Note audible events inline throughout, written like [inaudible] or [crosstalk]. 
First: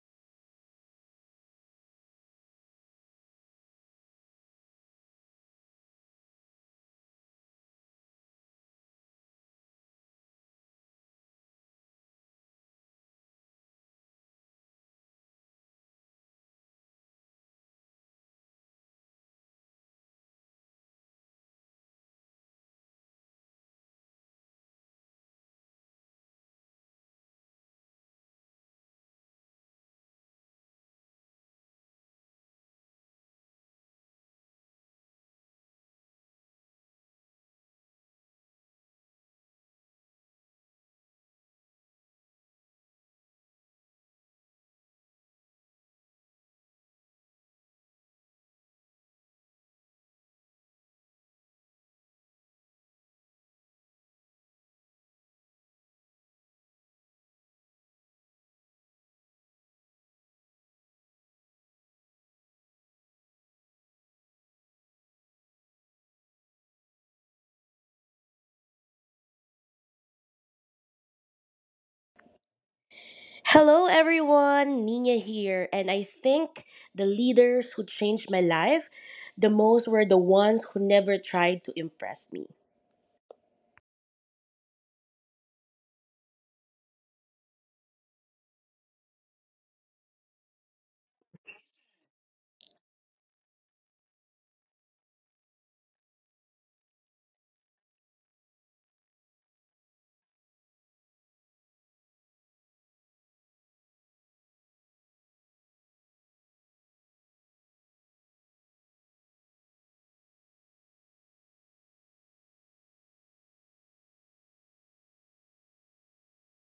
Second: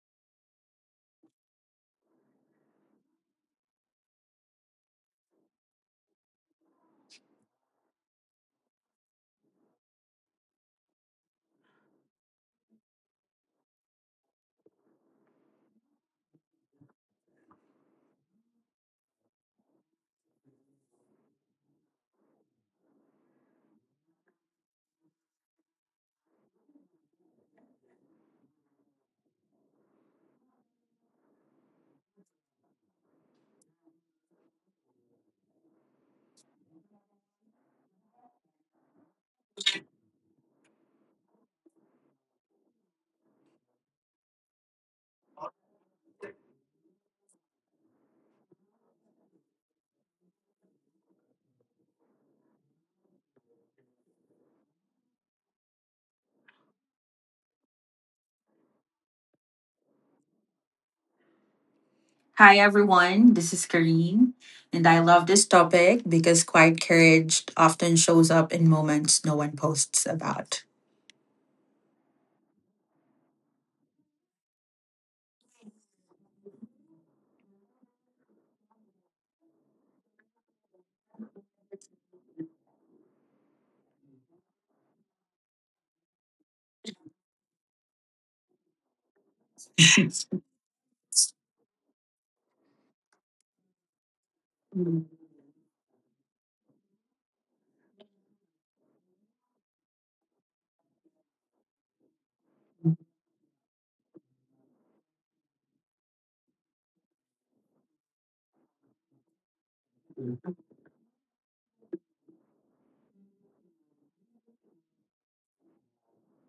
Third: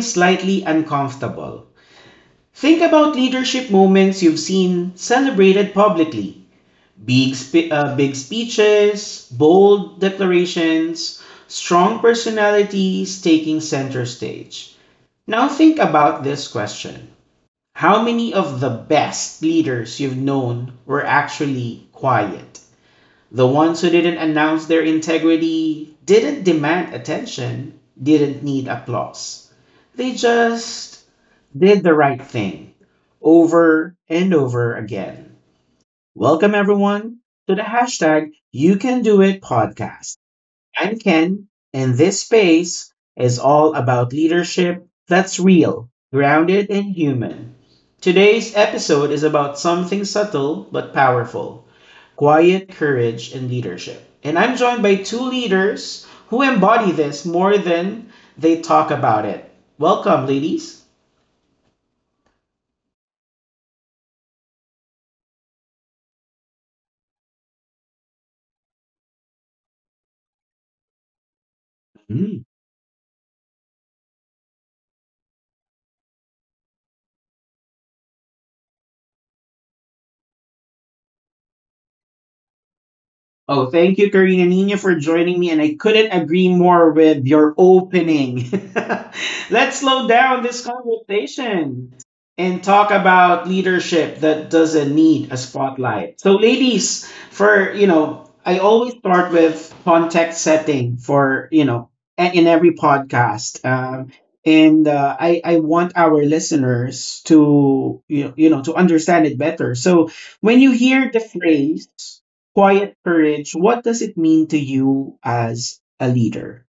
slightly uncomfortable. Think about leadership moments you've seen celebrated publicly. Big, big speeches, bold declarations, strong personalities taking center stage. Now think about this question. How many of the best leaders you've known were actually quiet? The ones who didn't announce their integrity didn't demand attention, didn't need applause. They just did the right thing over and over again. Welcome, everyone, to the #YouCanDoIt podcast. I'm Ken, and this space is all about leadership that's real, grounded, and human. Today's episode is about something subtle but powerful: quiet courage and leadership. And I'm joined by two leaders who embody this more than they talk about it. Welcome, ladies. Hi everyone, this is Kareen, and I love this topic because quiet courage often shows up in moments no one posts about. Hello, everyone. Nina here. And I think the leaders who changed my life the most were the ones who never tried to impress me. Oh, thank you, Karina Nina, for joining me, and I couldn't agree more with your opening. [laughs] Let's slow down [laughs] this conversation and talk about leadership that doesn't Mm. need a spotlight. So, ladies, I always start with context setting for in every podcast, and I want our listeners to to understand it better. So, when you hear the phrase quiet courage, what does it mean to you as a leader?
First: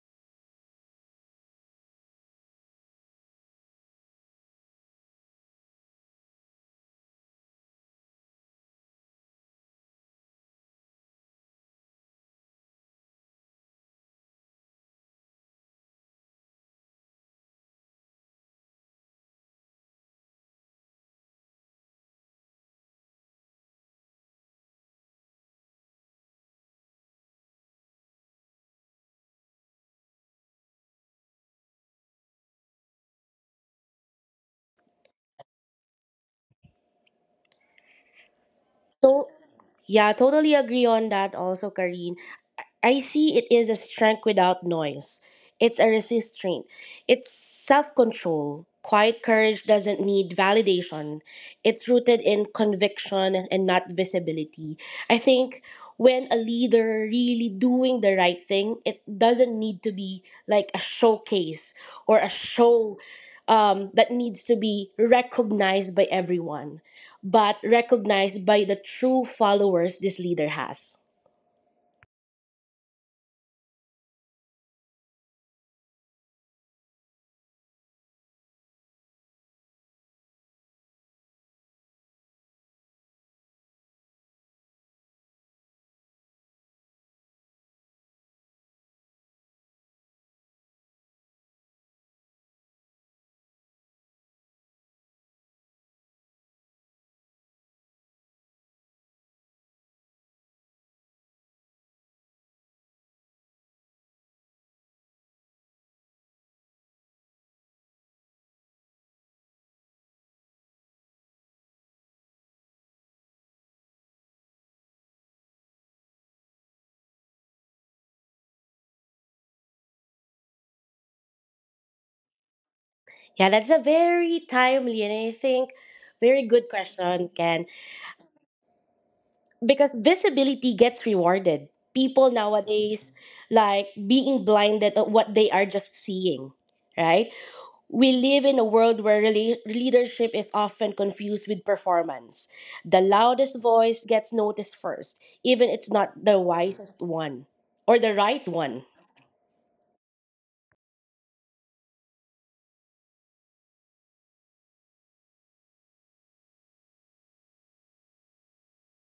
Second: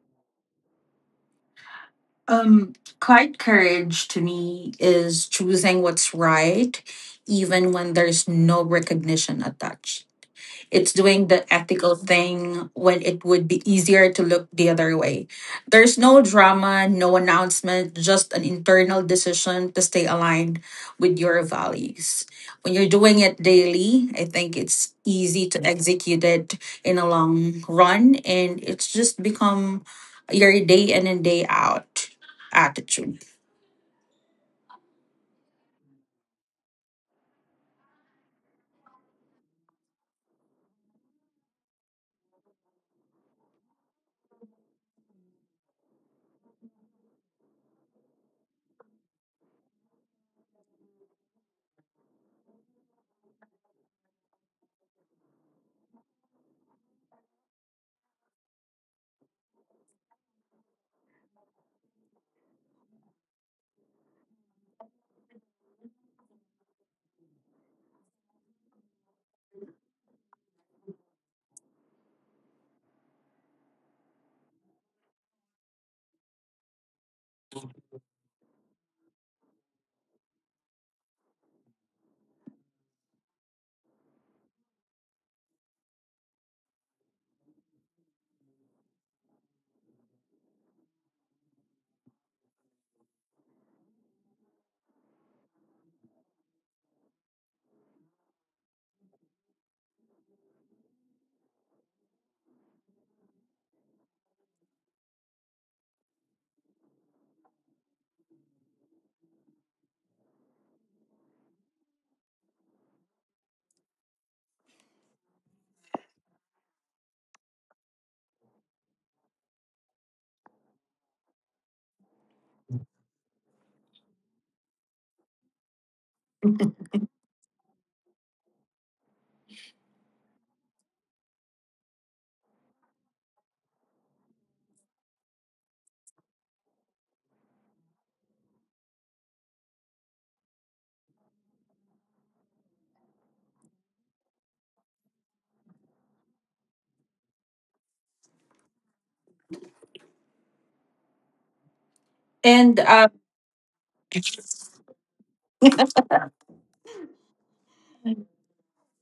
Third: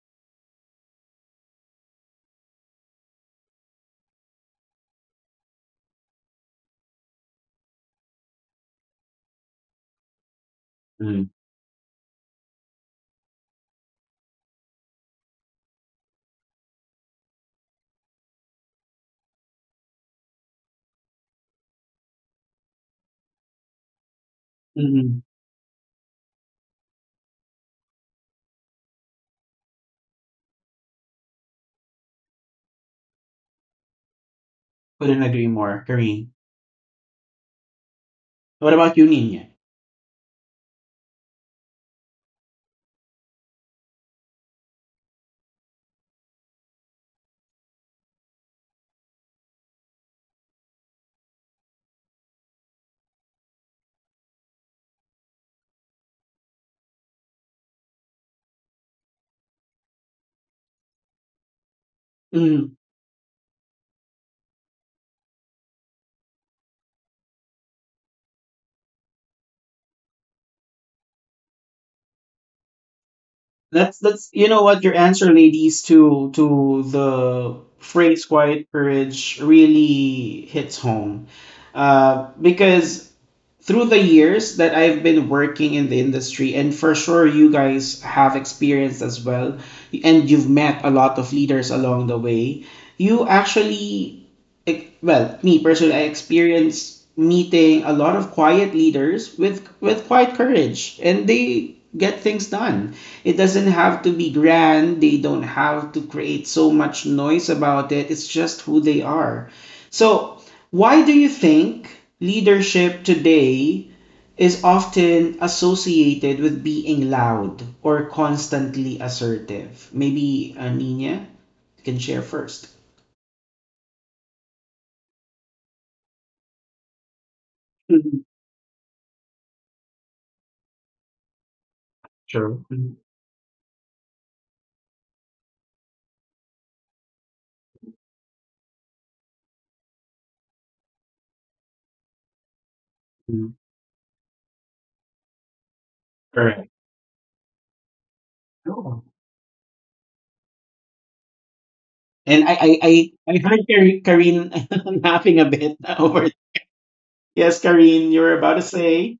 Um, Quiet courage to me is choosing what's right, even when there's no recognition attached. It's doing Mm. the ethical thing when it would be easier to look the other way. There's no drama, no announcement, just an internal decision to stay aligned with your values. When you're doing it daily, I think it's Mm-hmm. easy to execute it in a long run and it's just become your day in and day out attitude. Couldn't agree more, Kareem. What about you, So, Nina? yeah, totally agree on that also, Karin. I see it is a strength without noise. It's a resistance. It's self control. Quiet courage doesn't need validation. It's rooted in conviction and not visibility. I think when a leader really doing the right thing, it doesn't need to be like a showcase or a Mm. show that needs to be recognized by everyone, but recognized by the true followers this leader has. That's, you know what, your answer, ladies, to the phrase "quiet courage" really hits home, because through the years that I've been working in the industry, and for sure you guys have experienced as well, and you've met a lot of leaders along the way, you actually, well, me personally, I experience meeting a lot of quiet leaders with quiet courage, and they get things done. It doesn't have to be grand. They don't have to create so much noise about it. It's just who they are. So why do you think leadership today is often associated with being loud or constantly assertive? Maybe Nina can share first. Yeah, that's a very timely and I think very good question, Ken. Mhm. Because visibility gets rewarded. People True. Mhm. nowadays like being blinded at what they are just seeing, right? We live in a world where really leadership is often confused with performance. The Mhm. loudest voice gets noticed first, even it's not the Correct. wisest one or the right one. Oh. And I, I, And I, I heard Karin [laughs] laughing a bit [laughs] over. Yes, Karin, you were about to say.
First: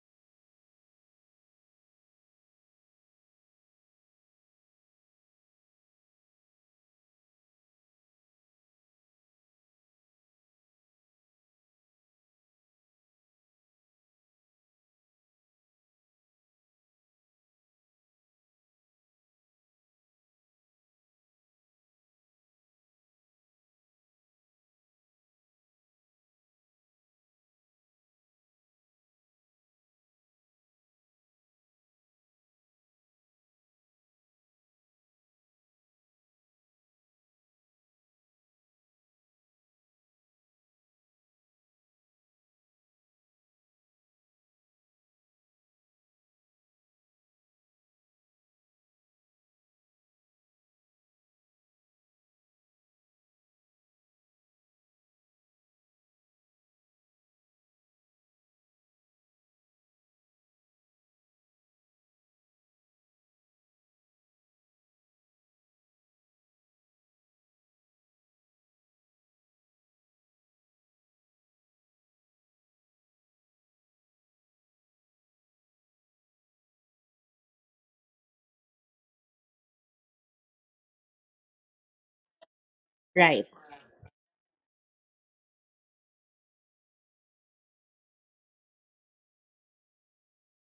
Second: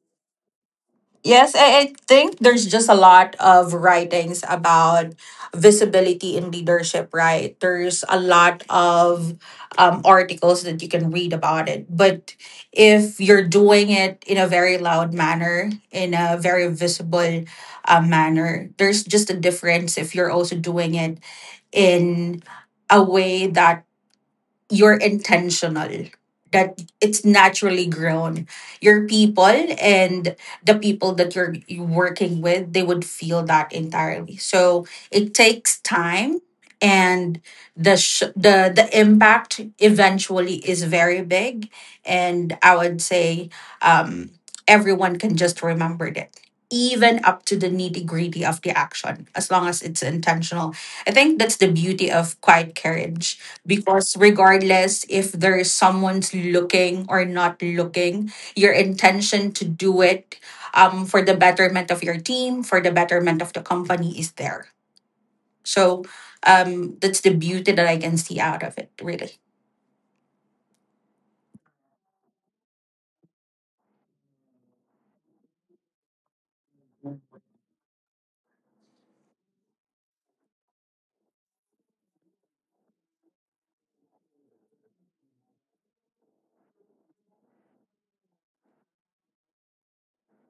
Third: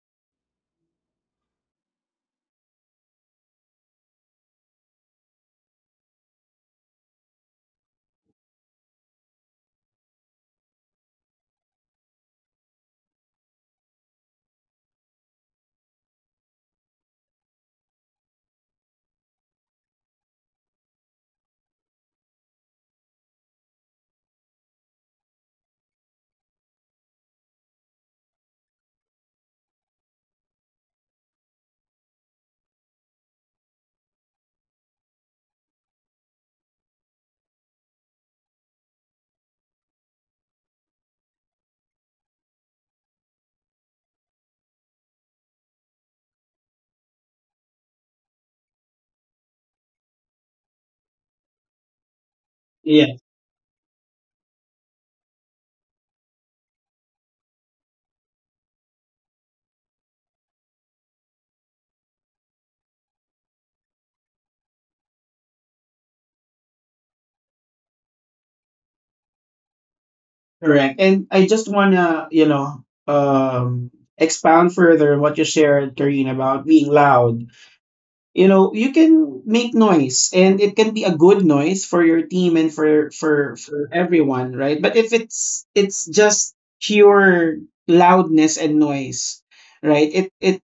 Yes, I think there's just a lot of writings about visibility in leadership, right? There's a lot of articles that you can read about it. But if you're doing it in a very loud manner, in a very visible manner, there's just a difference if you're also doing it in a way that you're intentional, that it's naturally grown your people, and the people that you're working with, they would feel that entirely. So it takes time, and the sh- the impact eventually is very big. And I would say um everyone can just remember that, even up to the nitty gritty of the action, as long as it's intentional. I think that's the beauty of quiet Yes, courage, because regardless if there is someone's looking or not looking, your intention to do it for the betterment of your team, for the betterment of the company, is there. So that's the beauty that I can see out of it, really. correct. And I just wanna, expound further on what you shared, Karin, about being loud, you can make noise and it can be a good noise for your team and for Right. for for everyone, right? But if it's just pure loudness and noise, right? it it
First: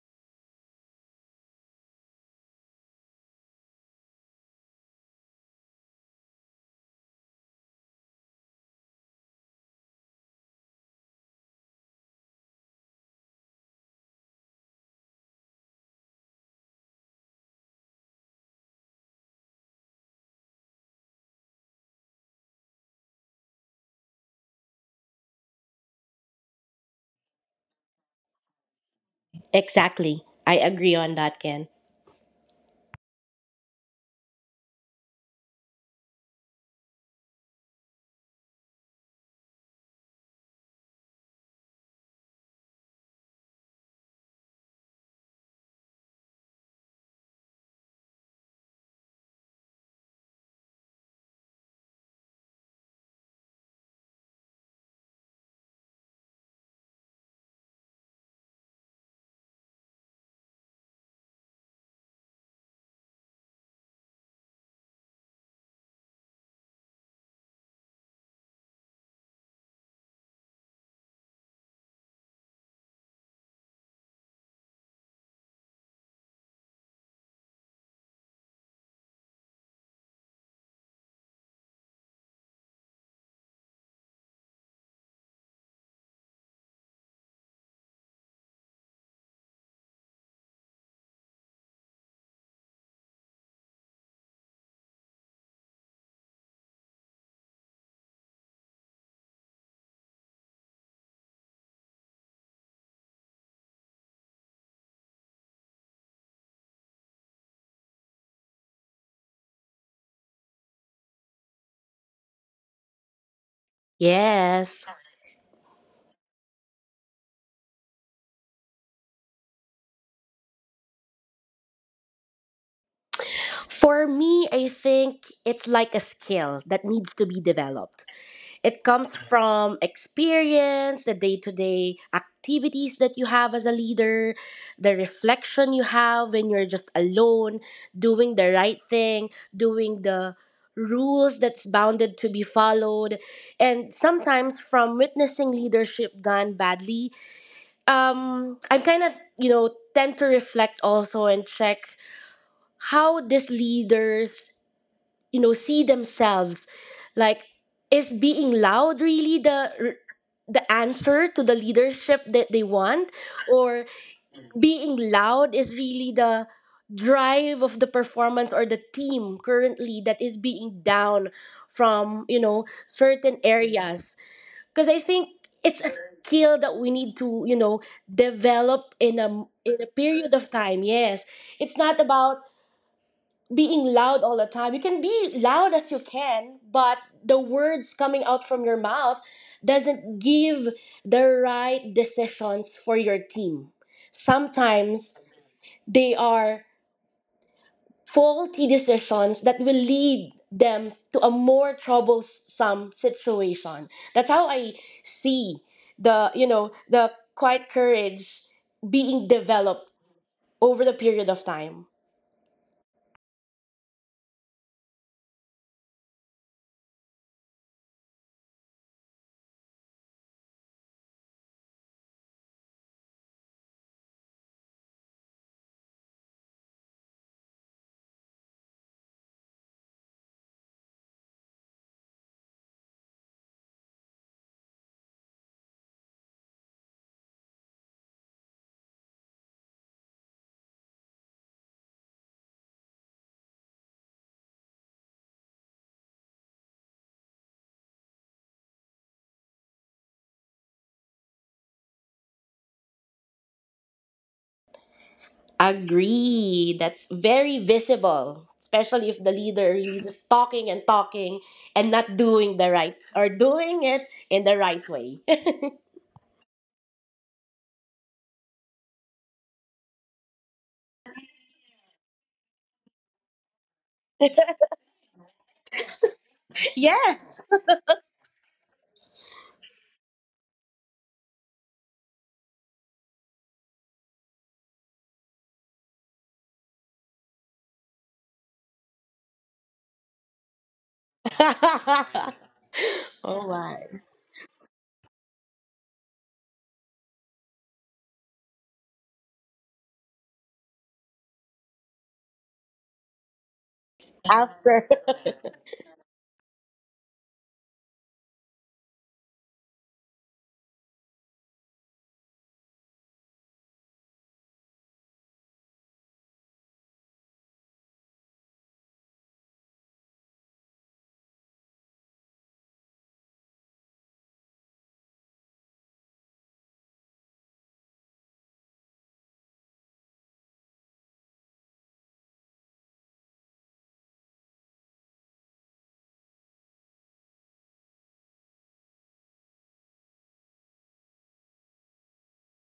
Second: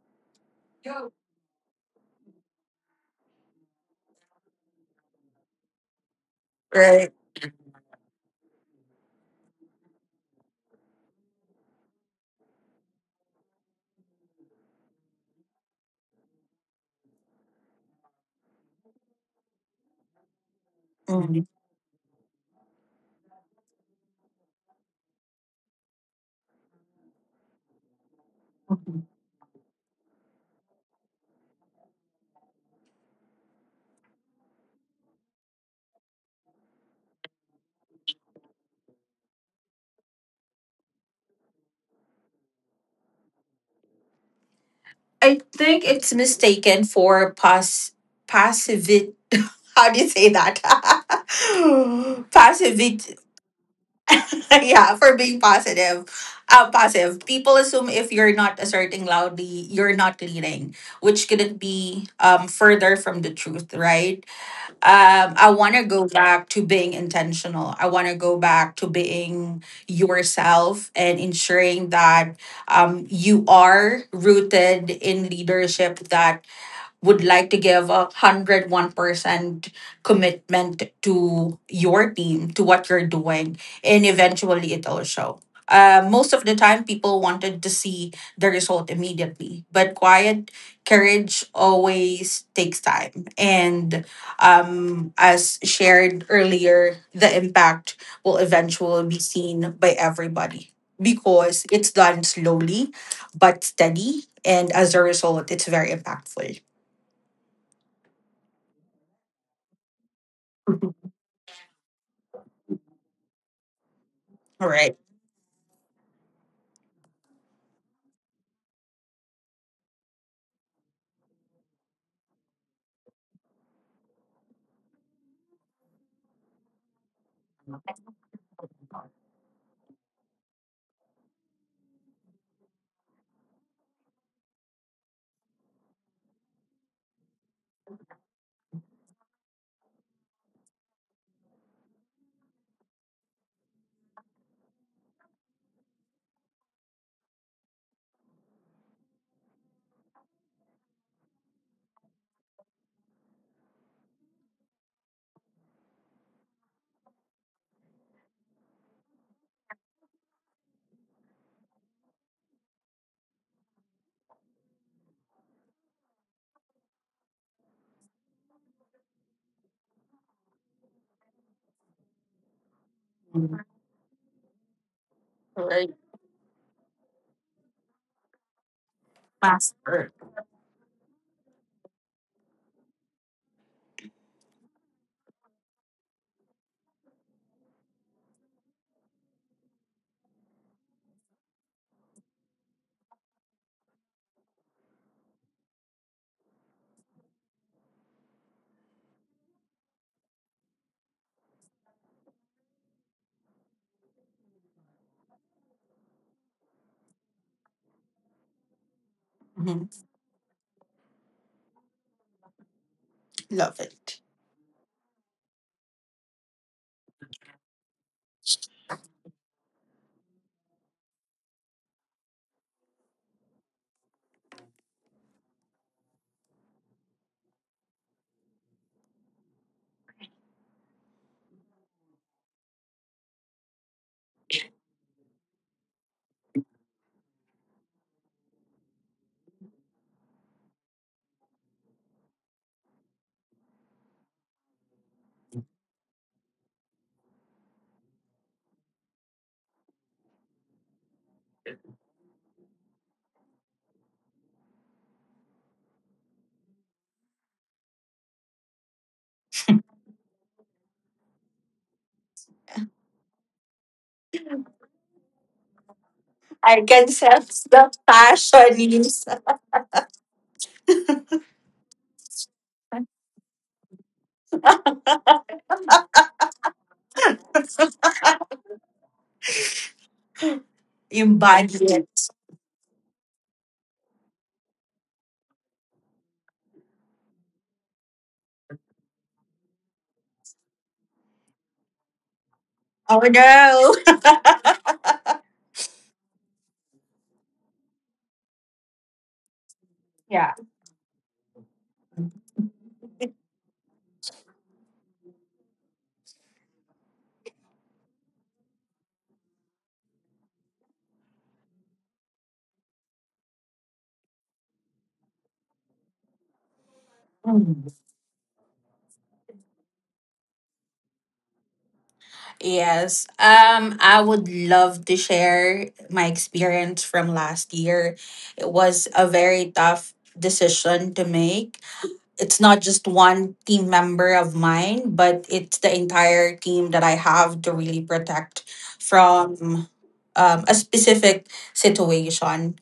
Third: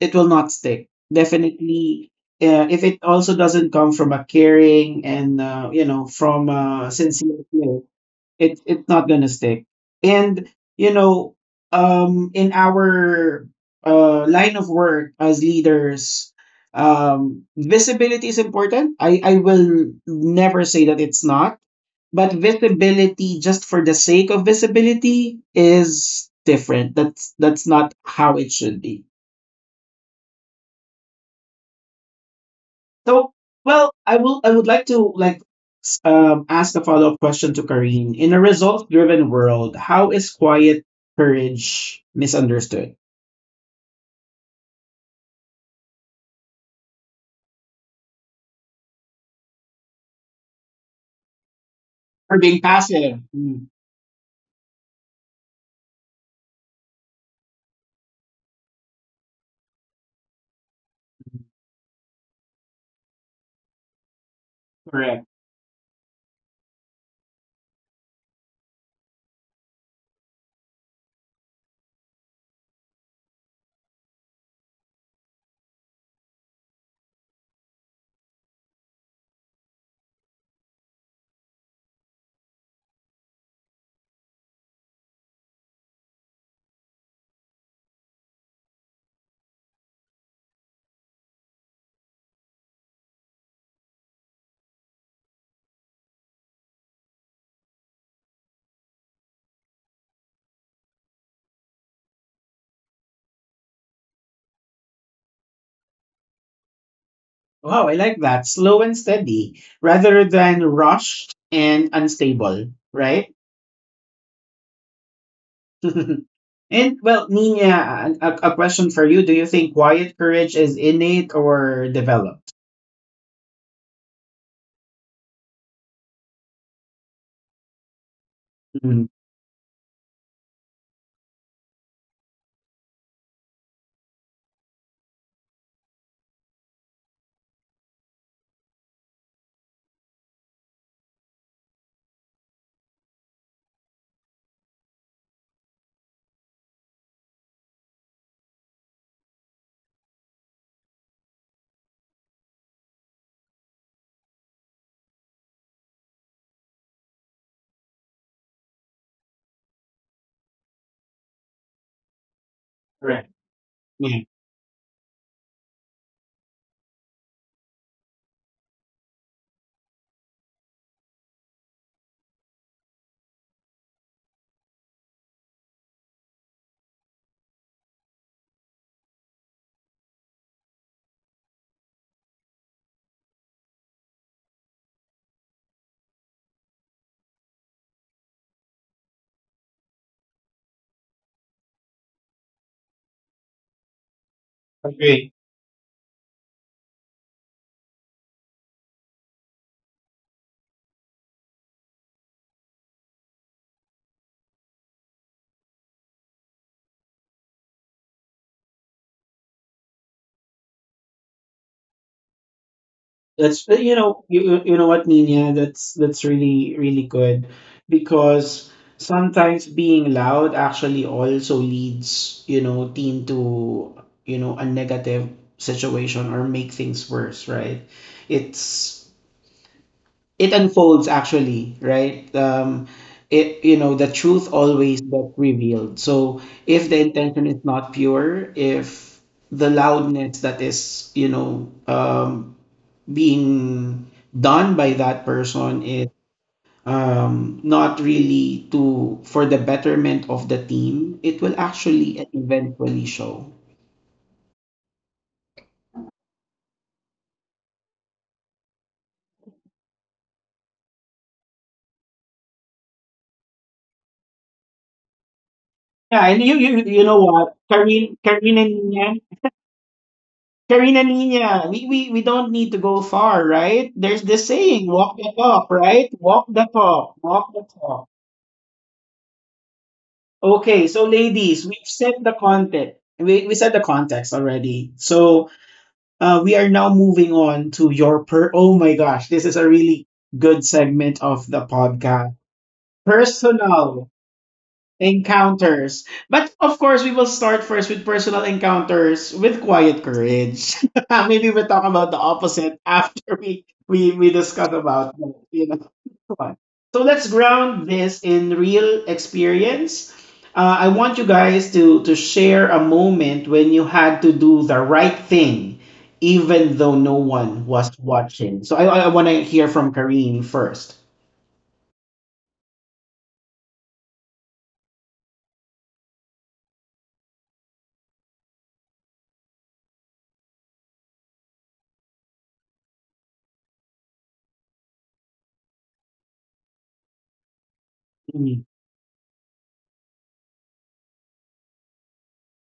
it will not stick, definitely, if it also doesn't come from a caring and from a Right. sincere, it's not gonna stick. And you know, in our line of work as leaders, visibility is important. I will never say that it's Mhm. not, but visibility just for the sake of visibility is different. That's not how it should be. Mhm. Exactly. I agree on that, Ken. So, well, I will. I would like to, like, ask a follow up question to Karine. In a results driven world, how is quiet courage misunderstood? I think it's mistaken for passive. [laughs] How do you say that? [laughs] Or being Passive. passive? Mm, [laughs] Yeah, for being positive. Positive. People assume if you're not asserting loudly, you're not leading, which couldn't be further from the truth, right? Correct. I want to go back to being intentional. I want to go back to being yourself and ensuring that you are rooted in leadership that would like to give a 101% commitment to your team, to what you're doing, and eventually it'll show. Most of the time, people wanted to see the result immediately, but quiet courage always takes time. And as shared earlier, the impact will eventually be seen by everybody because it's done slowly but steady. And as a result, it's very impactful. Wow, I like that. Slow and steady, rather [laughs] than Mhm. rushed and unstable. Right. All right. Yes. [laughs] And well, Nina, a question for you: Do you think quiet courage is innate or developed? For me, I think it's like a skill that needs to be developed. It Mm, comes from experience, the day to day activities that you have as a leader, the reflection you have when you're just alone, doing the right thing, doing the rules that's bounded to be followed, and sometimes from witnessing leadership gone badly. I'm kind of, you know, tend to reflect also and check how these leaders you know see themselves like is being loud really the answer to the leadership that they want correct. or Yeah. being loud is really the drive of the performance or the team currently that is being down from you know certain Mhm. areas because I think All right. it's a skill that we need to you know develop in a Master. period of time. Yes, it's not about being loud all the time. You can be loud as you can, but the words coming out from your mouth doesn't give the right decisions for your team. Agree. Sometimes they are faulty decisions that will lead them to a more troublesome situation. That's how I see the, you know, the quiet courage being Mhm. developed over the period of time. That's Love you it. know you you know what, Nina, that's really really good because sometimes being loud actually also leads, team to, a negative situation, or make things worse, right? It's it unfolds actually, right? Um it you know the truth always gets revealed. So if the intention is not pure, if the loudness that is, being done by that person is, not really, to for the betterment of the team, it will actually eventually show. Agree. That's very visible, especially if the leader really just talking and talking and not doing the right or doing it in the right way. Yeah, and you I you, can you know what, sense the Karina passion you Nina, Karina Nina, we don't need to go far, right? There's this saying, walk the talk, right? Walk the [laughs] talk, Yes. walk the talk. [laughs] Okay, so ladies, embodied we've it. set the content. We set the context already. So we are now moving on to your per. Oh my gosh, this is a really good segment of the [laughs] podcast. Oh my. Oh, Personal. Encounters. But of course, we will start first with personal encounters with quiet courage. [laughs] Maybe we'll talk about the opposite [laughs] after we discuss After about you know. [laughs] So let's ground this in real experience. I want you guys to share a moment when you had to do the right thing, even though no one Mm. was watching. So I want to hear from Kareen first. Yes. I would love to share my experience from last year. It was a very tough decision to make. It's not just one team member of mine, but it's the entire team that I have to really protect Mhm, from a specific situation.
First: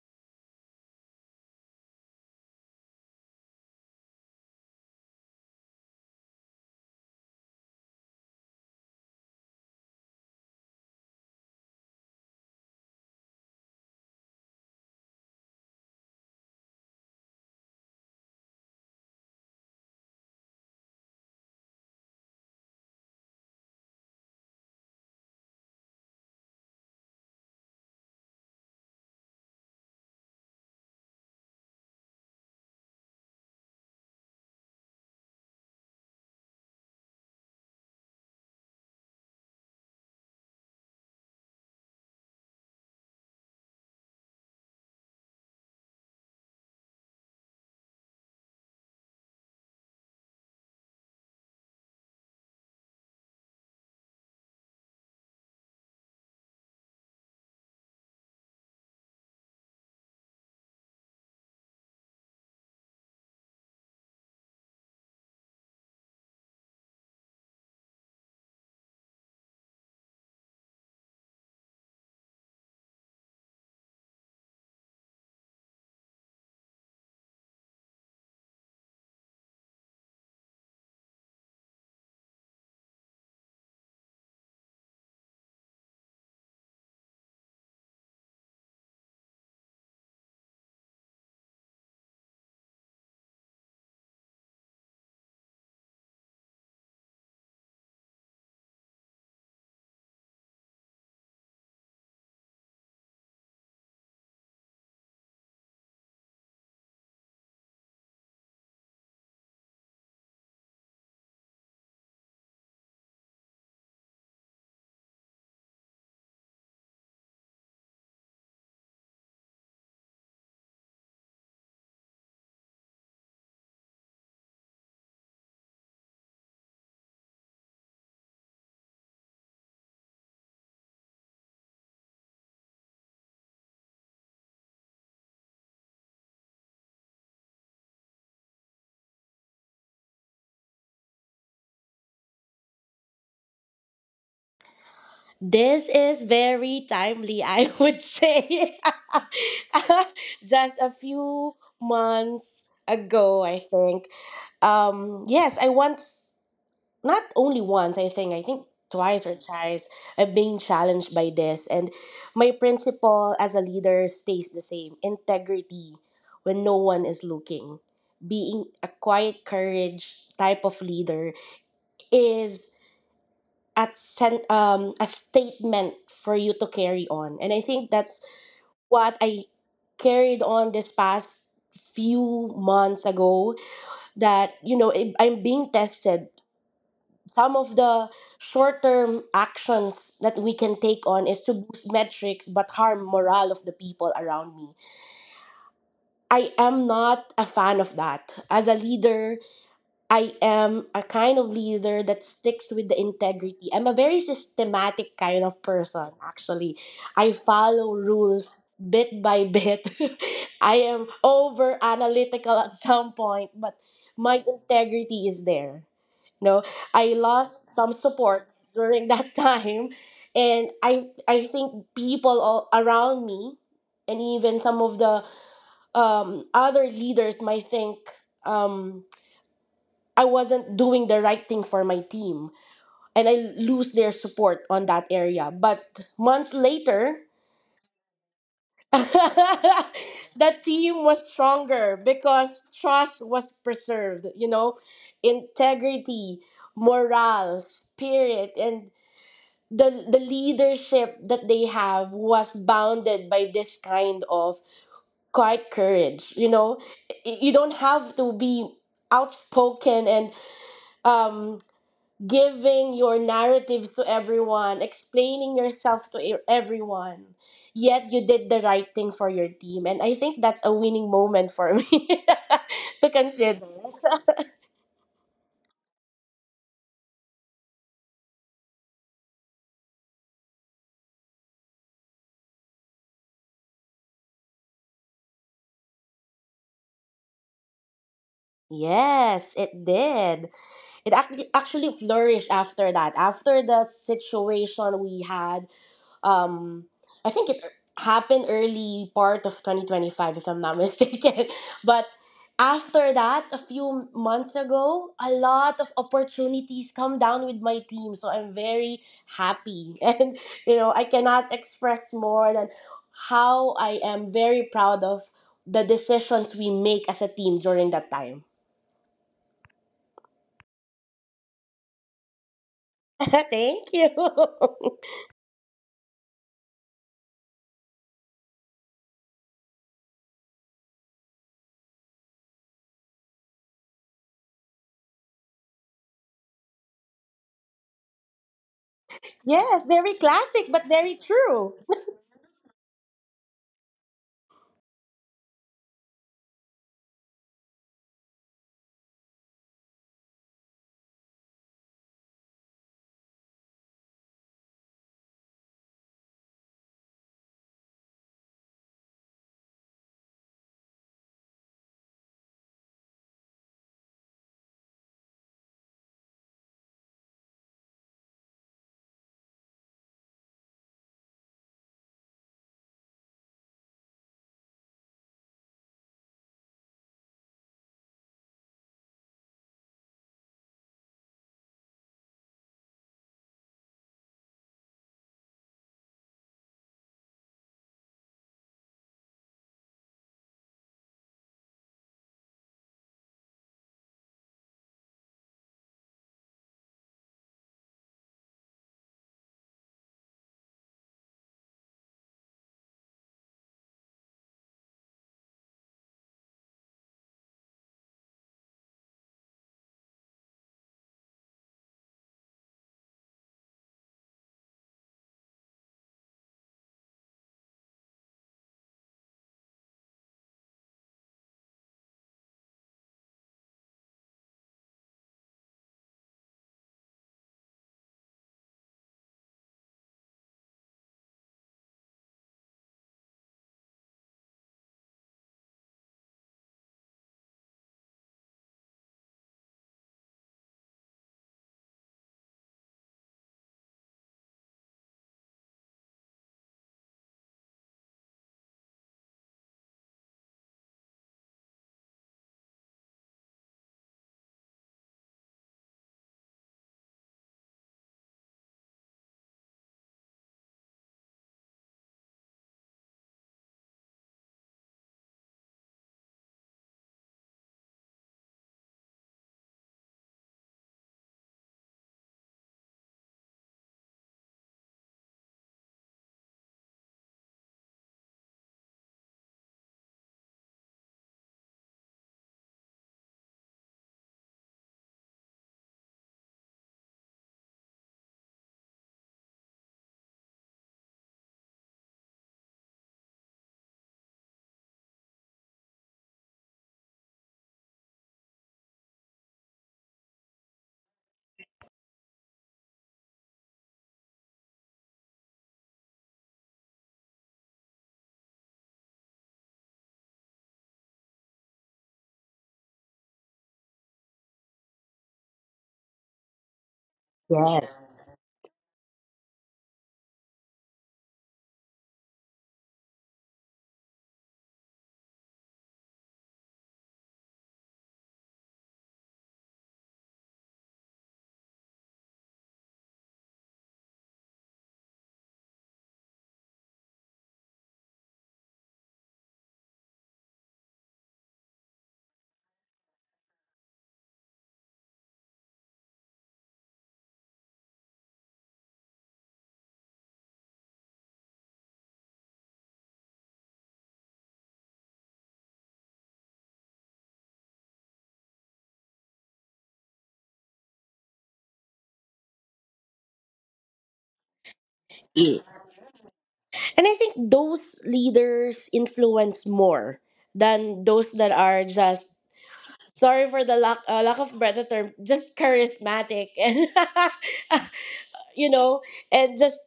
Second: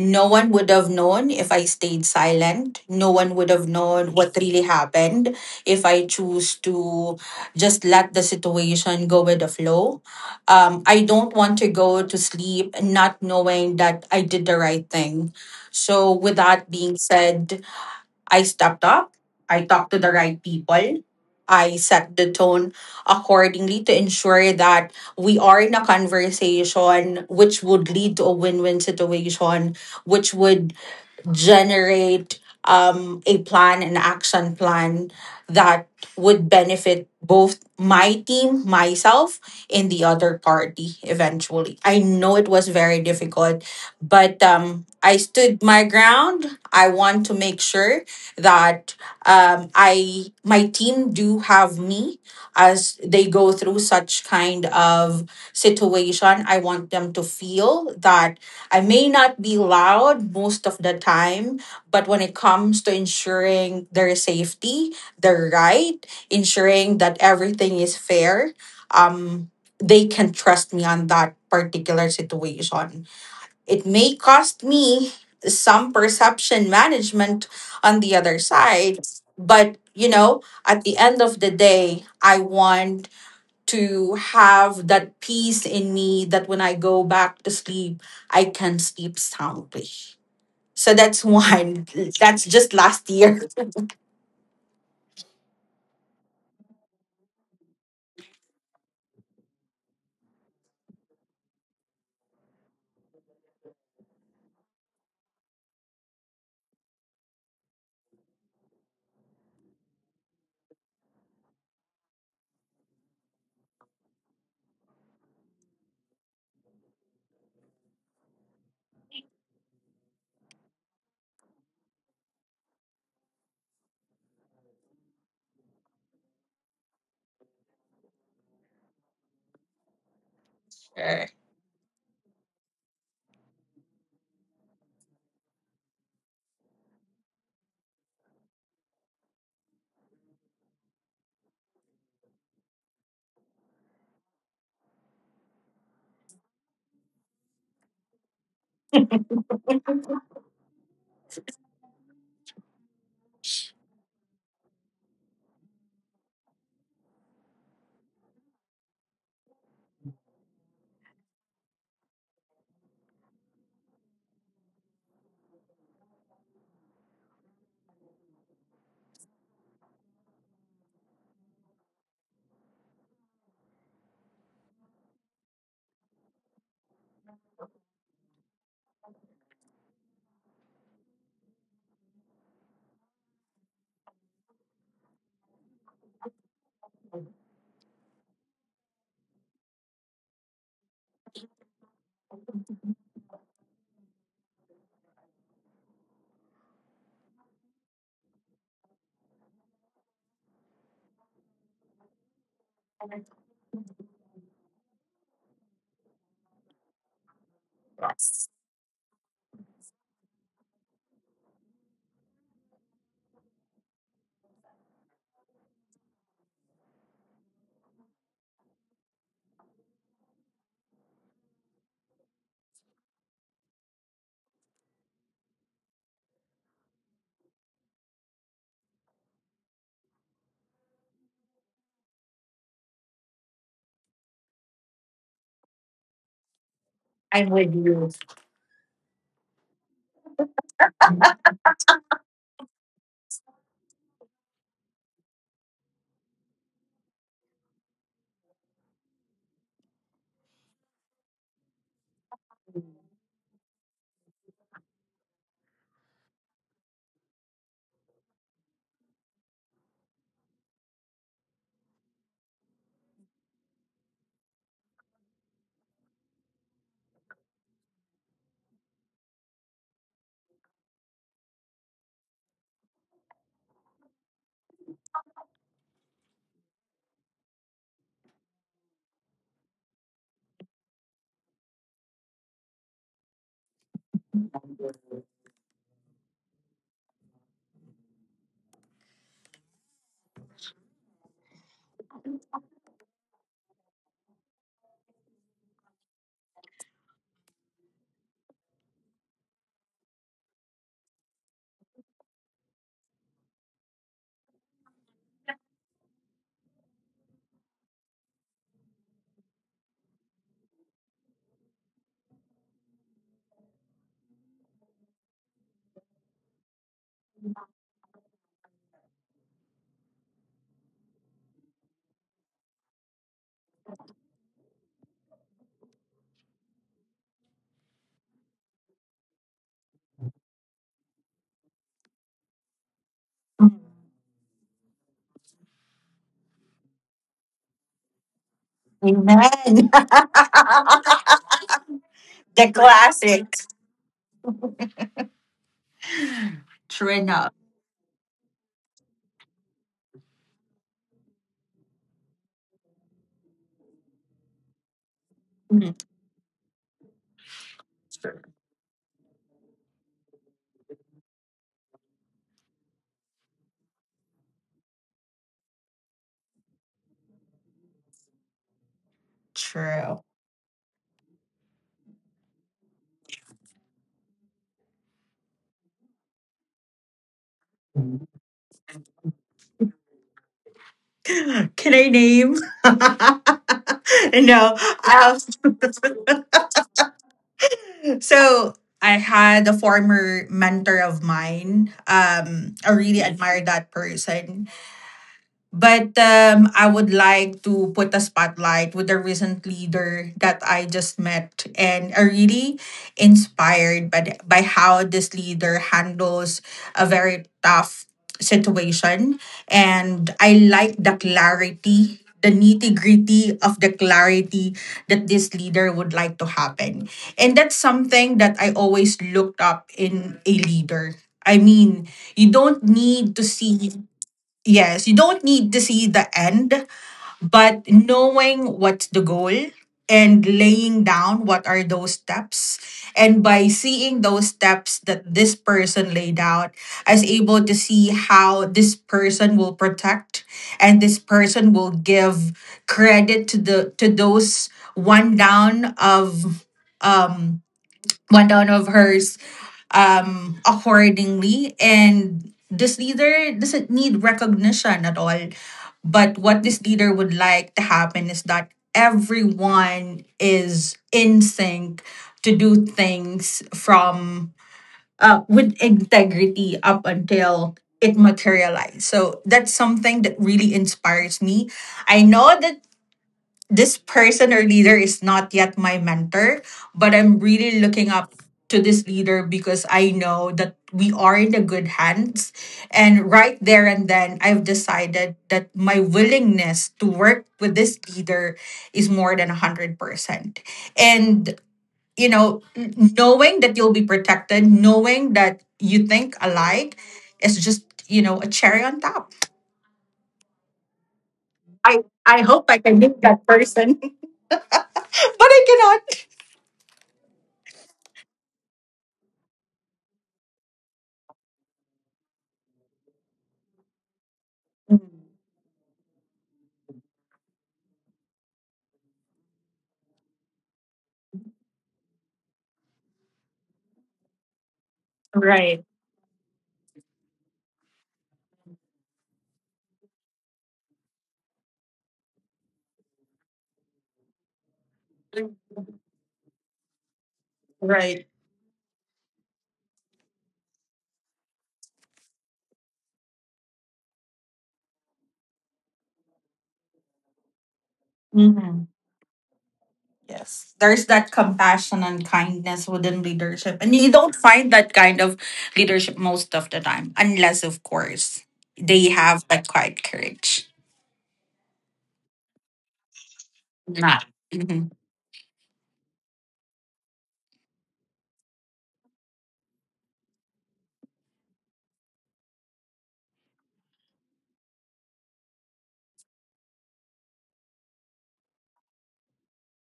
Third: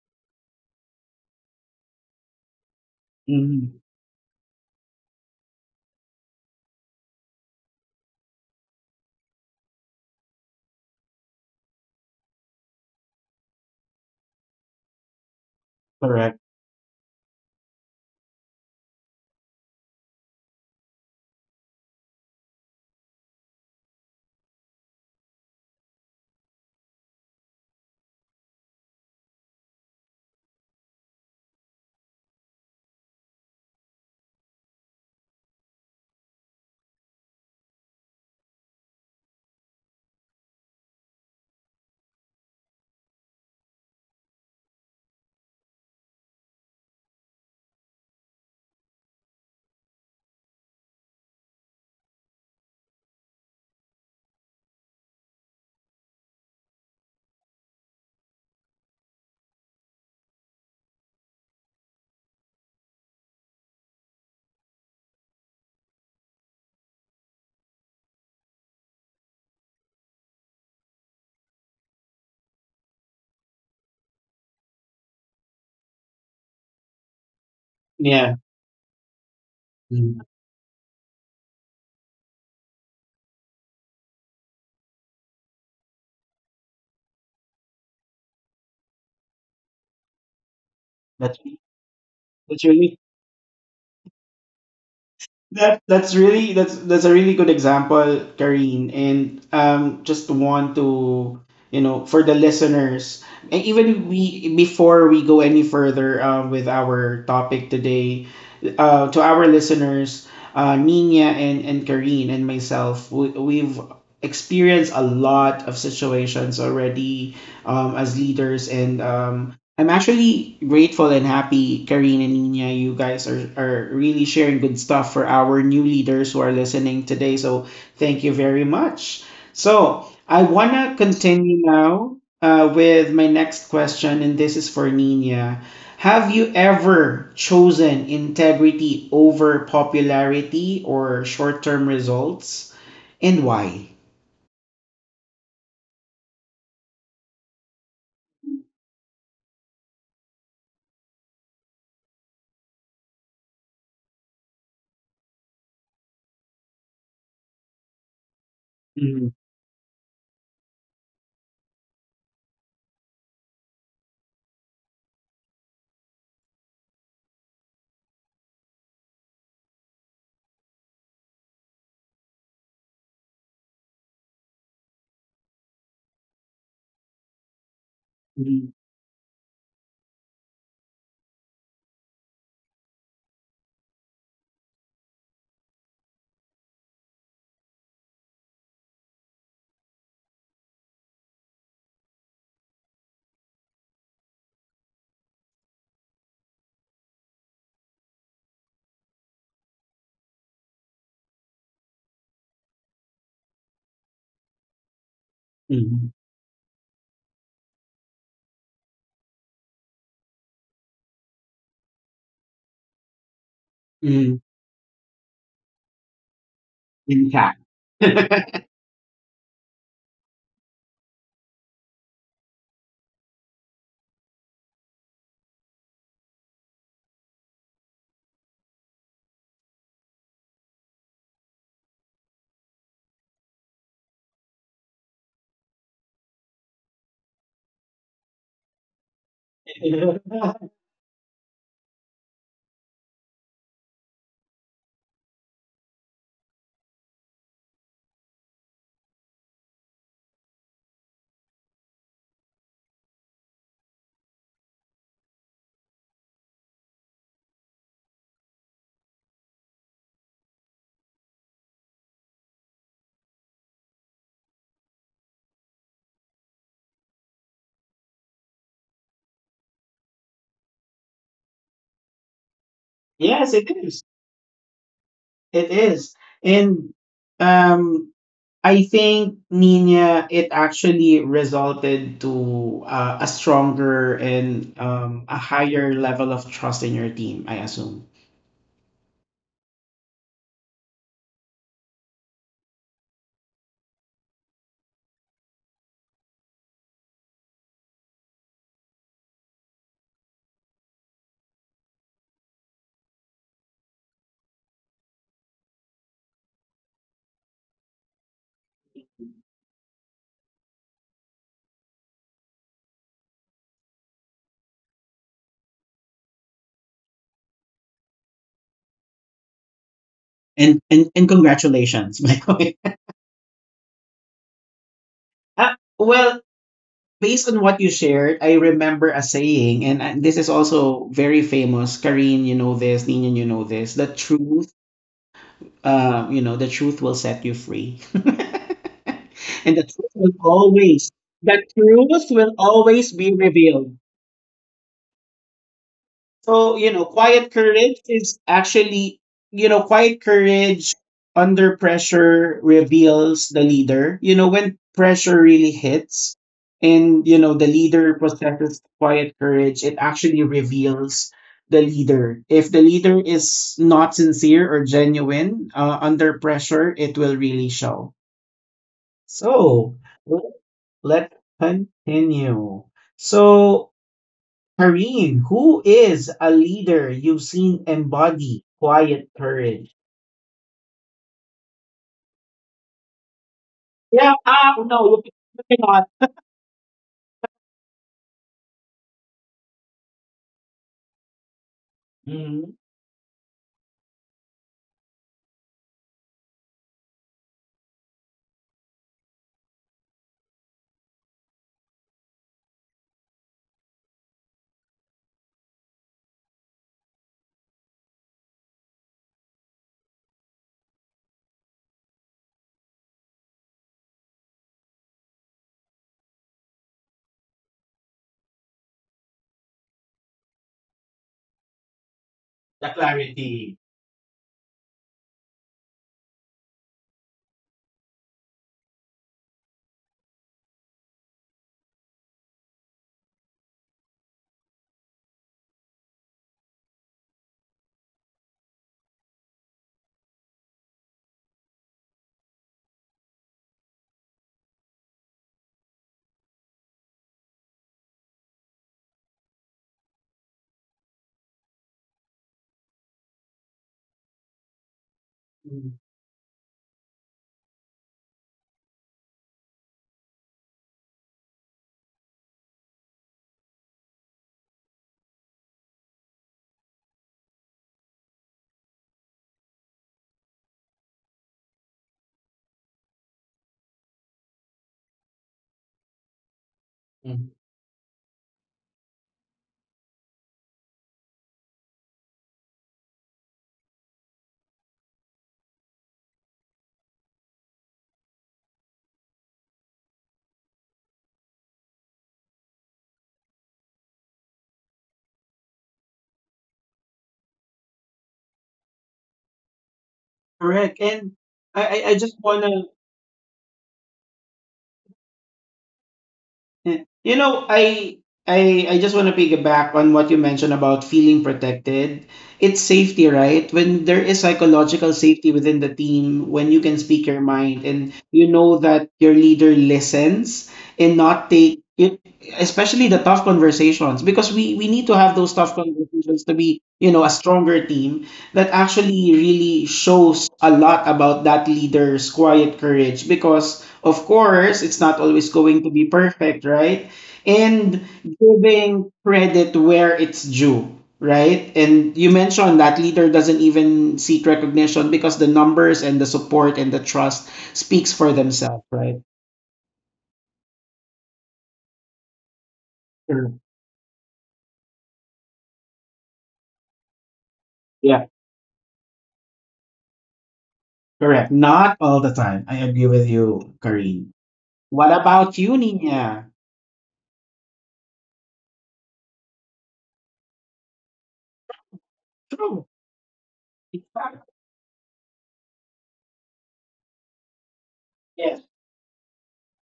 No one would have known if I stayed silent. No one would have mhm, known what really happened if I choose to just let the situation go with the flow. I don't want to go to sleep not knowing that I did the right thing. So, with correct. that being said, I stepped up, I talked to the right people, I set the tone accordingly to ensure that we are in a conversation which would lead to a win win situation, which would generate a plan, an action plan that would benefit both my team, myself, and the other party eventually. I know it was very difficult, but I stood my ground. I want to make sure that I my team do have me as they go through such kind of situation. I want them to feel that I may not be loud most of the time, but when it comes to ensuring their safety, their right, ensuring that everything is fair, um, they can trust me on that particular situation. It may cost me some perception management on the Yeah. other side, but you Mhm. know, at the end of the day, I want to have that peace in me that when I go back to sleep, I can sleep soundly. So that's [laughs] That's one. That's That's just really last year. that that's really that's a really good example, Karine. And just want to, for the listeners, and even we, before we go any further, with our topic today, to our listeners, Nina and Karine and myself, we've experienced a lot of situations already, as leaders, and I'm actually grateful and happy, Karine and Nina, you guys are really sharing good stuff for our new leaders who are listening today. So thank you very much. So I want to continue now, with my next question, and this is for Nina. Have you ever chosen integrity over popularity or short term results, and why? [laughs] this is very timely, [laughs] I would say. [laughs] Just a few months ago, I think. Yes, I once. Not only once, I think twice Mm-hmm. or thrice, I'm being challenged by this. And my principle as a leader stays the same integrity when no one is looking. Being a quiet courage type of leader is a statement for you to carry on. And I think that's what I carried on this past few months ago that you know I'm being tested. Some of the short term actions that we can take on is to boost metrics but harm morale of the people around me. I am not a fan of that. As a leader, I am a kind of leader that sticks with the integrity. I'm a very systematic kind of Mm-hmm. person, actually. I follow rules bit by bit. [laughs] I am over analytical at some point, but Mm-hmm. my integrity is there. No, I Intact. lost some support [laughs] during [laughs] that time, and I think people all around me, and even some of the other leaders might think. Um, I wasn't doing the right thing for my team and I lose their support on that area. But months later, Amen. [laughs] that team was stronger because trust was preserved, you know, integrity, morale, spirit, and the leadership that they have was bounded by this kind of quiet courage. You know, you don't have to be outspoken and um. giving your narrative to everyone, explaining yourself to everyone. Yet you did the right thing for your team. And I think that's a winning moment for me [laughs] to Yes, it consider. is. It is. And um I think, Nina, it actually resulted to a stronger and a higher level of trust in your team, I assume. Yes, it did. It actually flourished after that. After the situation we had um I think it happened early part of 2025 if I'm not [laughs] mistaken. But after that, a few months ago, a lot of opportunities come down with my team. So I'm very happy. [laughs] And you know, I cannot express more than how I am very proud of the decisions we make as a team during that time. And congratulations, [laughs] by the way. [laughs] Thank you. [laughs] Well, based on what you shared, I remember a saying, and this is also very famous. Kareen, you know this, Nina, you know this. The truth will set you free. [laughs] And the Yes, truth very will [laughs] classic but always, very the true. truth will The always be classic. revealed. So, True enough. Quiet courage under pressure reveals the leader. When pressure really Mhm. hits and the leader possesses quiet courage, it actually reveals the leader. If the leader is not sincere or genuine, under pressure, it will really show. So, True. let's continue. So, Kareen, who is a leader you've seen embody quiet courage? Can I name? Yeah, [laughs] ah, No. no, Um, you cannot. so I had a former mentor of mine. Mhm. I really admired that person. But I would like to put a spotlight with a recent leader that I just met and are really inspired by, by how this leader handles a very tough situation. And I like the clarity, the nitty gritty of the clarity that this leader would like to happen. And that's something that I always looked up in a leader. I mean, you don't The need to clarity. see, Yes, you don't need to see the end, but knowing what's the goal and laying down what are those steps. And by seeing those steps that this person laid out, I was able to see how this person will protect, and this person will give credit to the to those one down of um hers accordingly. And this leader doesn't need recognition at all. Mm, But what this leader would like to happen is that everyone is in sync to do things from with integrity up until it materialized. So that's something that really inspires me. I know that this person or leader is not yet my mentor, but I'm mm. really looking up to this leader because I know that we are in the good hands. And right there and then, I've decided that my willingness to work with this leader is more than 100%. And, you know, knowing that you'll be protected, knowing that you think alike is just, you know, a cherry on top. Correct. And I I just hope I wanna. can meet that person, [laughs] but I cannot. Yeah. You know, I just want to piggyback on what you mentioned about feeling protected. It's safety, right? When there is psychological safety within the team, when you can speak your mind and Yes. you know that your leader listens and not take it, especially the tough conversations, because we need to have those Right. tough conversations to be, a stronger team, that actually really shows a lot about that leader's quiet courage, because of course, it's not always going to be perfect, right? And Right. giving credit where it's due, right? And you mentioned that leader doesn't even seek recognition because the numbers and the support and the trust speaks for Hmm. themselves, right? Yes. There's that compassion and kindness within Sure. leadership. And you don't find that kind of leadership most of the time, unless, of Yeah, course, they have that quiet courage. correct. Not all the time. I agree with you, Not. Karin. What about you, Nina? And I think those leaders influence more than those that are just True. sorry for the lack lack Exactly. of better term, just charismatic [laughs] and Yes. you know, and just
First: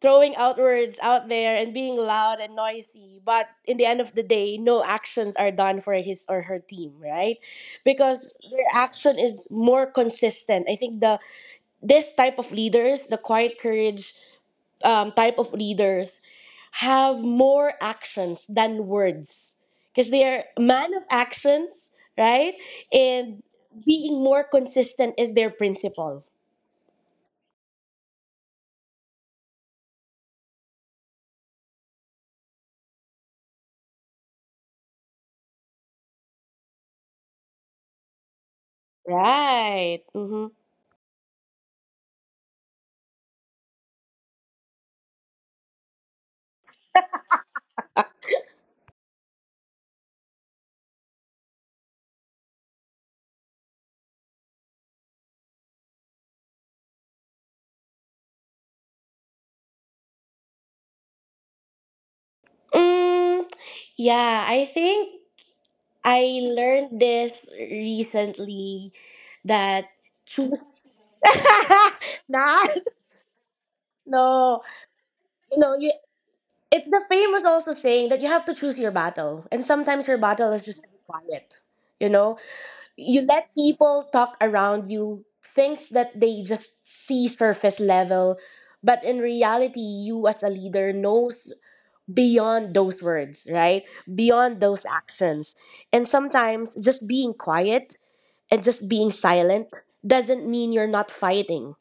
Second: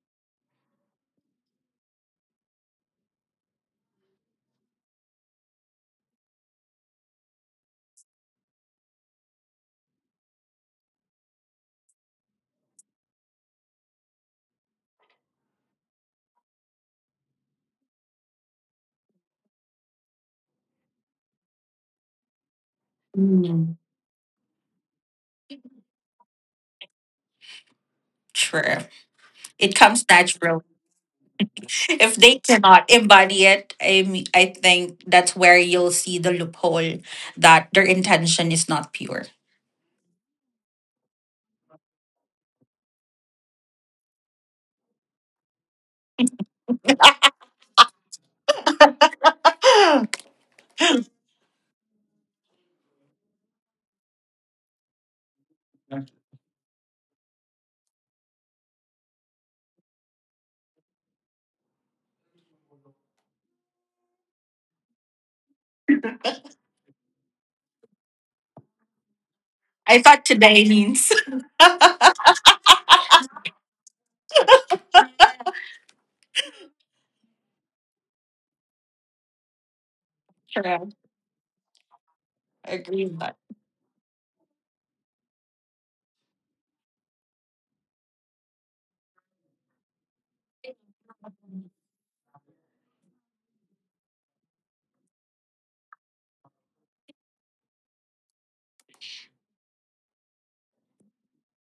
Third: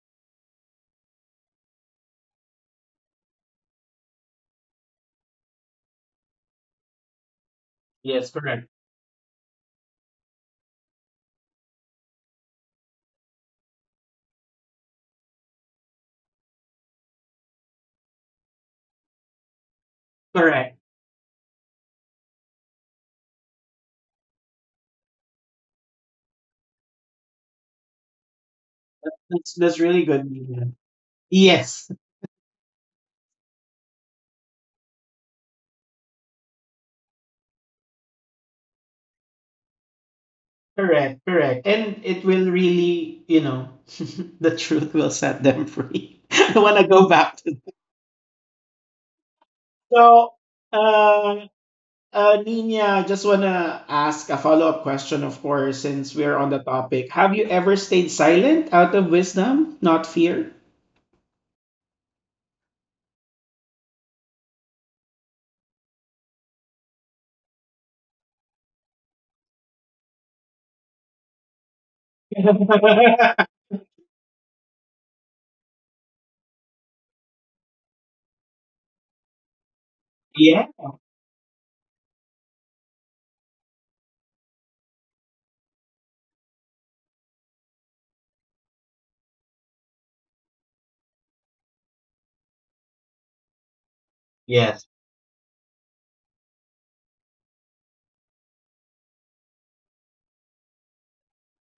throwing out words out there and being loud and noisy, but in the end of the day, no actions are done for his or her team, right? Yes, Because their correct. action is more consistent. I think the this type of leaders, the quiet courage type of leaders have more actions than words because they are Correct. man of actions, right? And Hmm. being more consistent is their principle. Sure. That's It really comes good, natural. Nina. Yes. If they cannot embody it, I mean, I think that's where you'll see the loophole, that their intention is not pure. Right. Mm-hmm. Correct, correct. And it will really, you know, [laughs] the truth will set them free. [laughs] I want to go back to. So, uh, Nina, I just want to ask a follow-up question, of course, since we're on the topic. Have you ever stayed silent out of wisdom, not fear? Mm, yeah, I think I learned this recently that I thought today choose means. [laughs] [laughs] nah [laughs] no no you it's the famous also saying that you have to choose your battle and sometimes your battle is Yeah. just to be quiet, you know. I You agree with let that. people talk around you things that they just see surface level, but in reality you as a leader knows beyond those words, right? Beyond those Yes. actions. And sometimes just being quiet and just being silent doesn't mean you're not fighting.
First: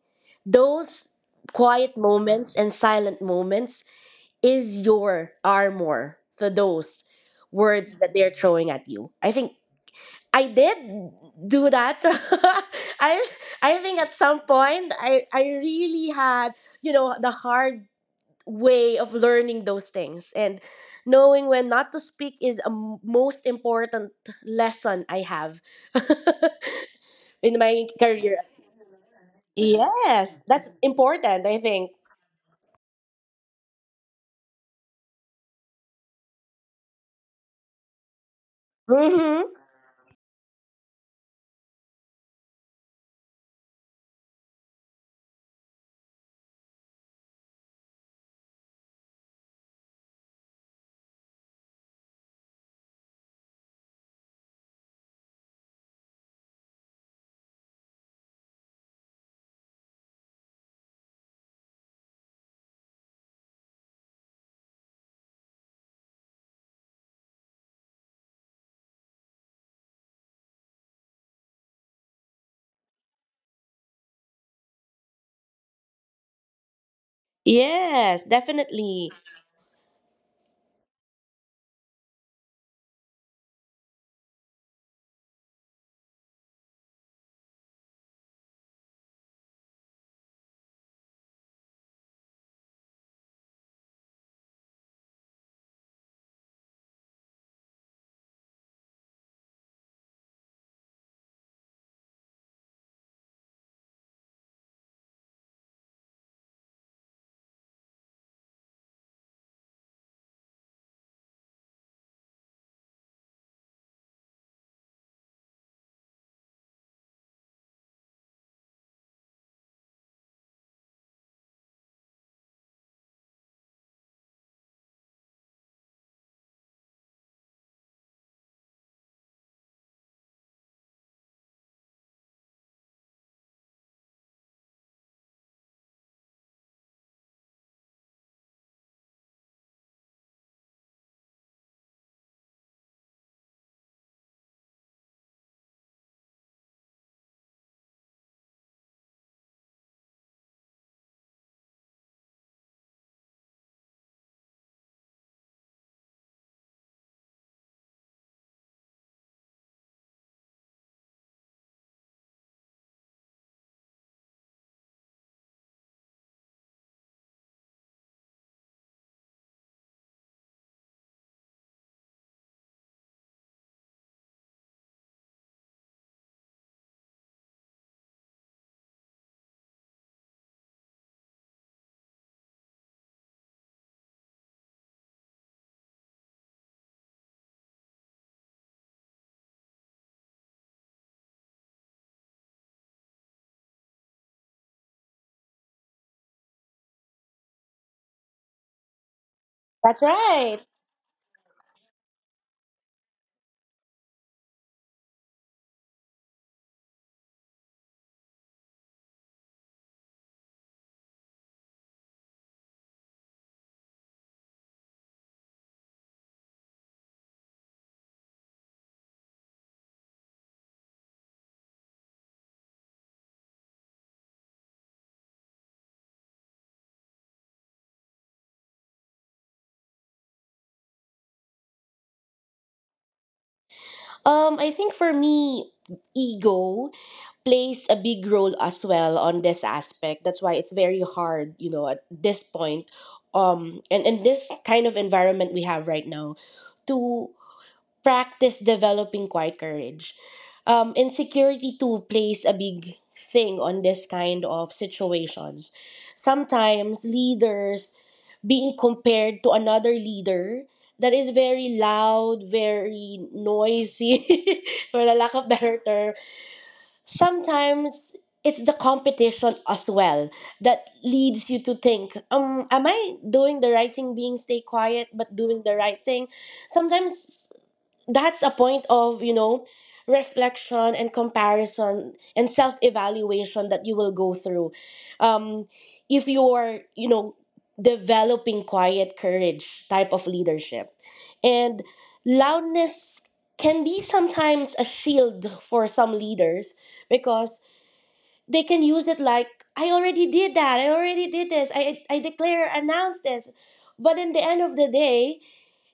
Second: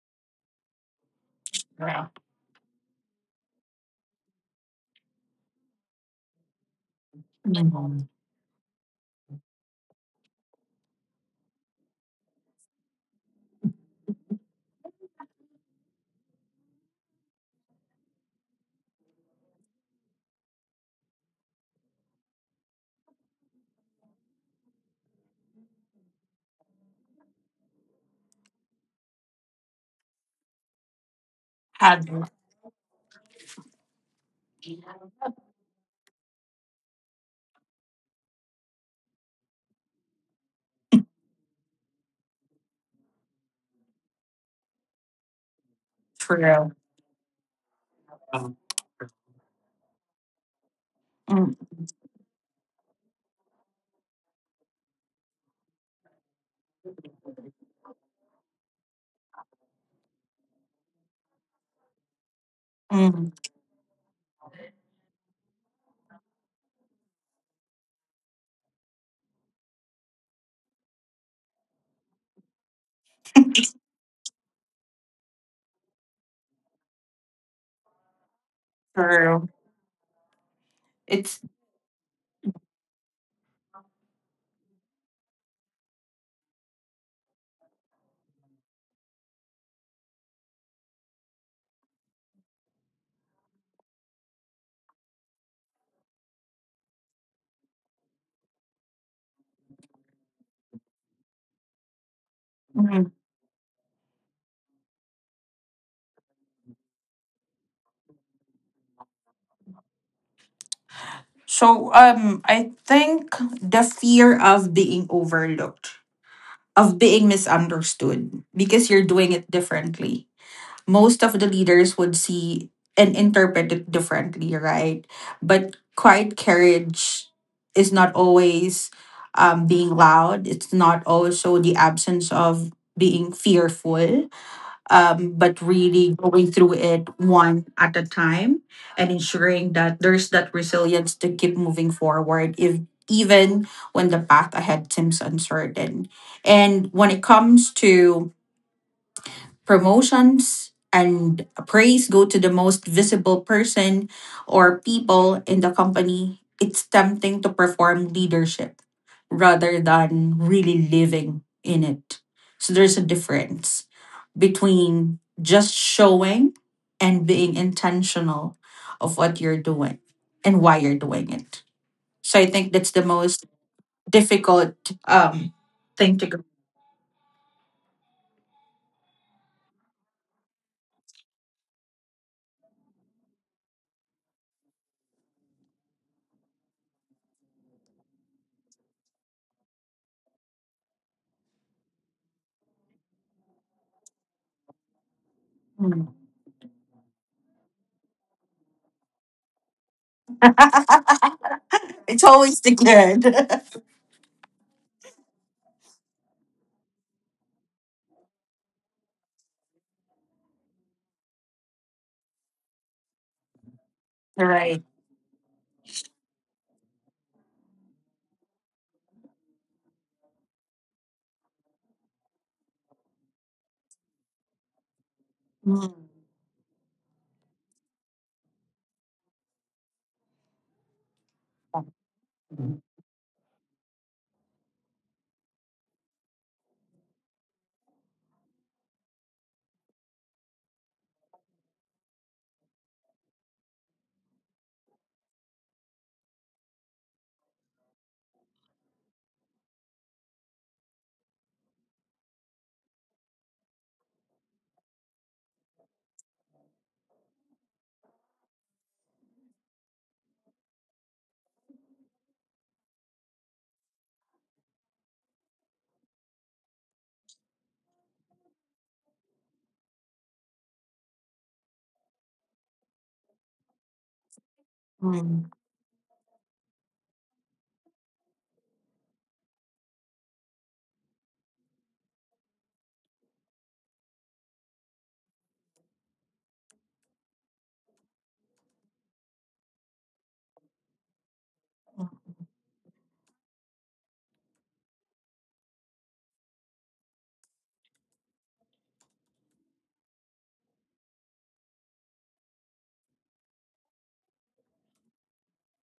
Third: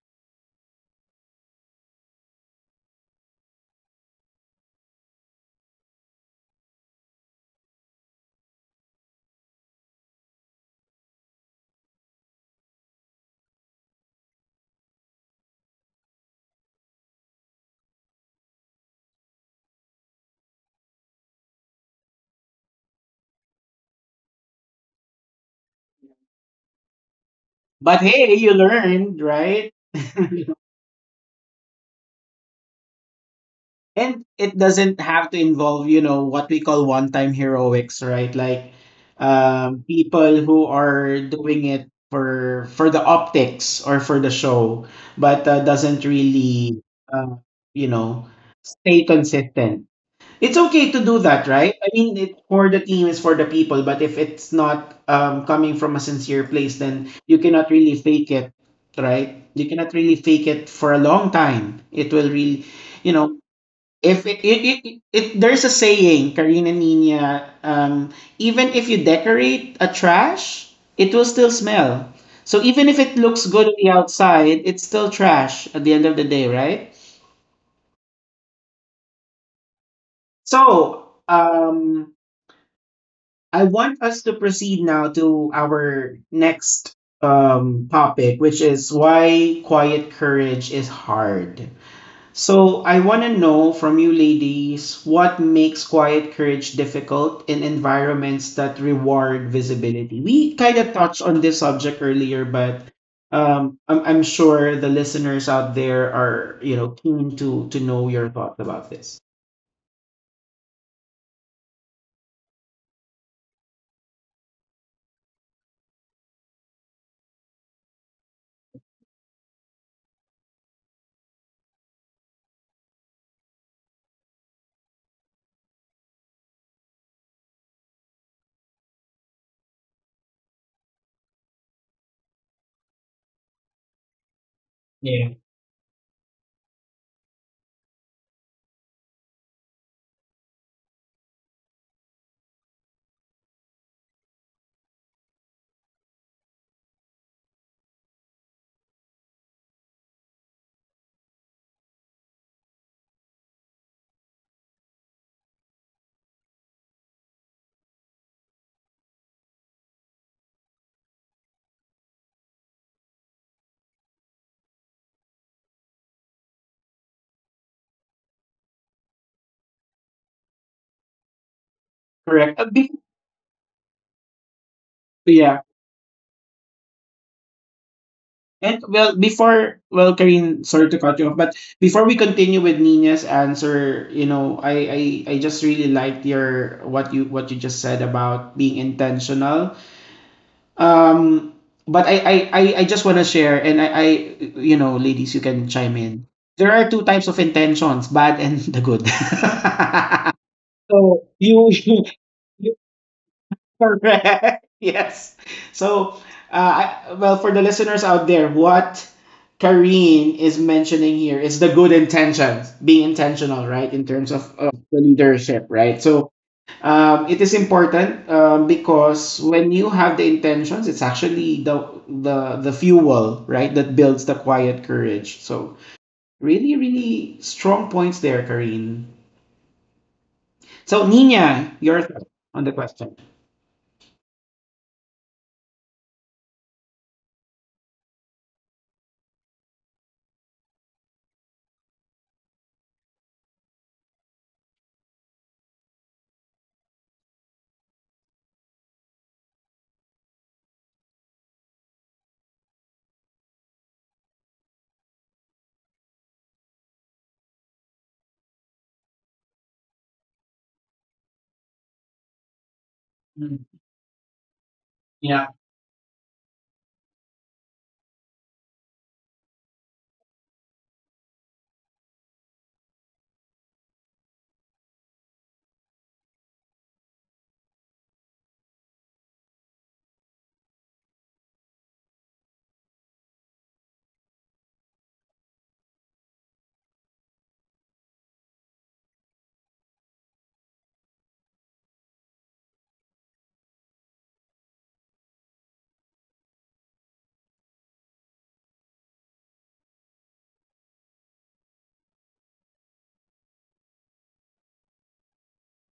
Those quiet moments and silent moments is your armor for those words that they're throwing at you. I think I did do that. [laughs] I I think at some point I really had, you know, the hard way of learning those things, and knowing when not to speak is a most important lesson I have [laughs] in my But hey, career. you learned, right? Yes, that's important, I think. Had. And it doesn't have to involve, you know, what we call one time heroics, right? Like, Mhm. People who are doing it for the optics or for the show, but doesn't really, uh, you know stay consistent. It's okay to do that, right? I mean, it for the team, is for the people, but if it's not, coming from a sincere place, then you cannot really fake it, right? You cannot really fake it for a long time. It will really, you Mm. know if it, it, it, it, there's a saying, Karina Nina, even if you decorate a trash, it will still smell. So even if it looks good on the outside, it's still trash at the end of the day, right? Yes, definitely. True. So, I want us to proceed now to our next topic, which is why quiet courage is hard. So I want to know from you ladies what makes quiet courage difficult in environments that reward visibility. We kind of touched on this subject earlier, but I'm sure the listeners out there are, keen to know your thoughts about this. So I think the fear of being overlooked, of being misunderstood because you're doing it differently. Most of the leaders would see and interpret it differently, right? But quiet courage is not always being loud. It's not also the absence of being fearful, but Yeah. really going through it one at a time and ensuring that there's that resilience to keep moving forward, if even when the path ahead seems uncertain. And when it comes to promotions and praise go to the most visible person or people in the company, it's tempting to perform leadership rather than really living in it. So there's a difference between just showing and being intentional of what you're doing and why you're doing it. So I think Correct. Uh, that's the be- most difficult um, yeah. thing to go. And Karin, sorry to cut you off, but before we continue with Nina's answer, I just really liked your what you just said about being intentional. Um, but I just want to share, and ladies, you can Mm. chime in. There are two types of intentions: bad and the good. That's right. [laughs] so you, [laughs] It's always the [laughs] good. Correct. [laughs] Yes. So, for the listeners out there, what Kareen is mentioning here is the good intentions, being intentional, right, in [laughs] terms of, Right. of the leadership, right? So, it is important because when you have the intentions, it's actually the fuel, right, that builds the quiet courage. So, Mm. really, really strong points there, Kareen. So, Nina, your thoughts on the question. I think for me ego plays a big role as well on this aspect. That's why it's very hard, you know, at this point, and in this kind of environment we have right now, to practice developing quiet courage. Insecurity too plays a big thing on this kind of situations. Sometimes leaders being compared to another leader that is very loud, very Mm. noisy, [laughs] for a lack of Yeah. better term, sometimes it's the competition as well that leads you to think, am I doing the right thing being stay Mm. quiet but Mm. doing the right thing? Sometimes that's a point of, you know, reflection and comparison and self-evaluation that you will go through um if you are you know developing quiet courage type of leadership. And loudness can be sometimes a shield for some leaders because they can use it like, I already did that, I already did this, I declare, announce this, but in the end of the day,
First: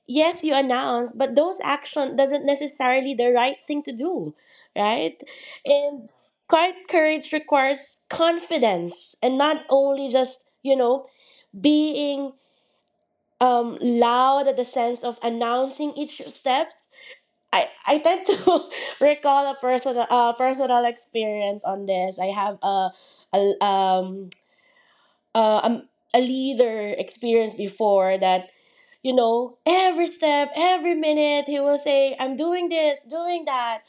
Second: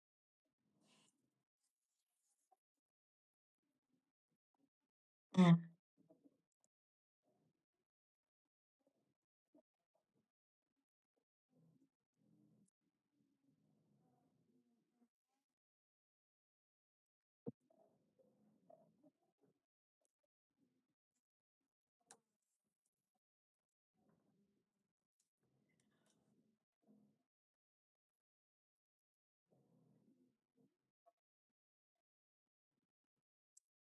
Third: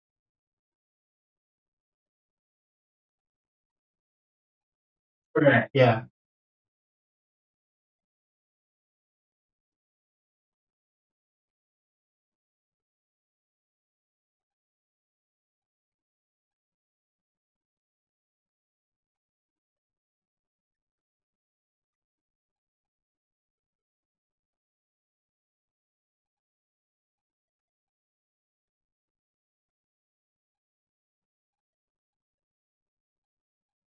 yes, you announce, but those action doesn't necessarily the right thing to do, right? Mm. Correct. Yeah. And quiet courage requires confidence and not only just you know being loud at the sense of announcing each steps. I tend to [laughs] recall a personal personal experience on this. I have a um uh, um, a leader experienced before that, you know, every step every minute he will say, I'm doing this, doing that.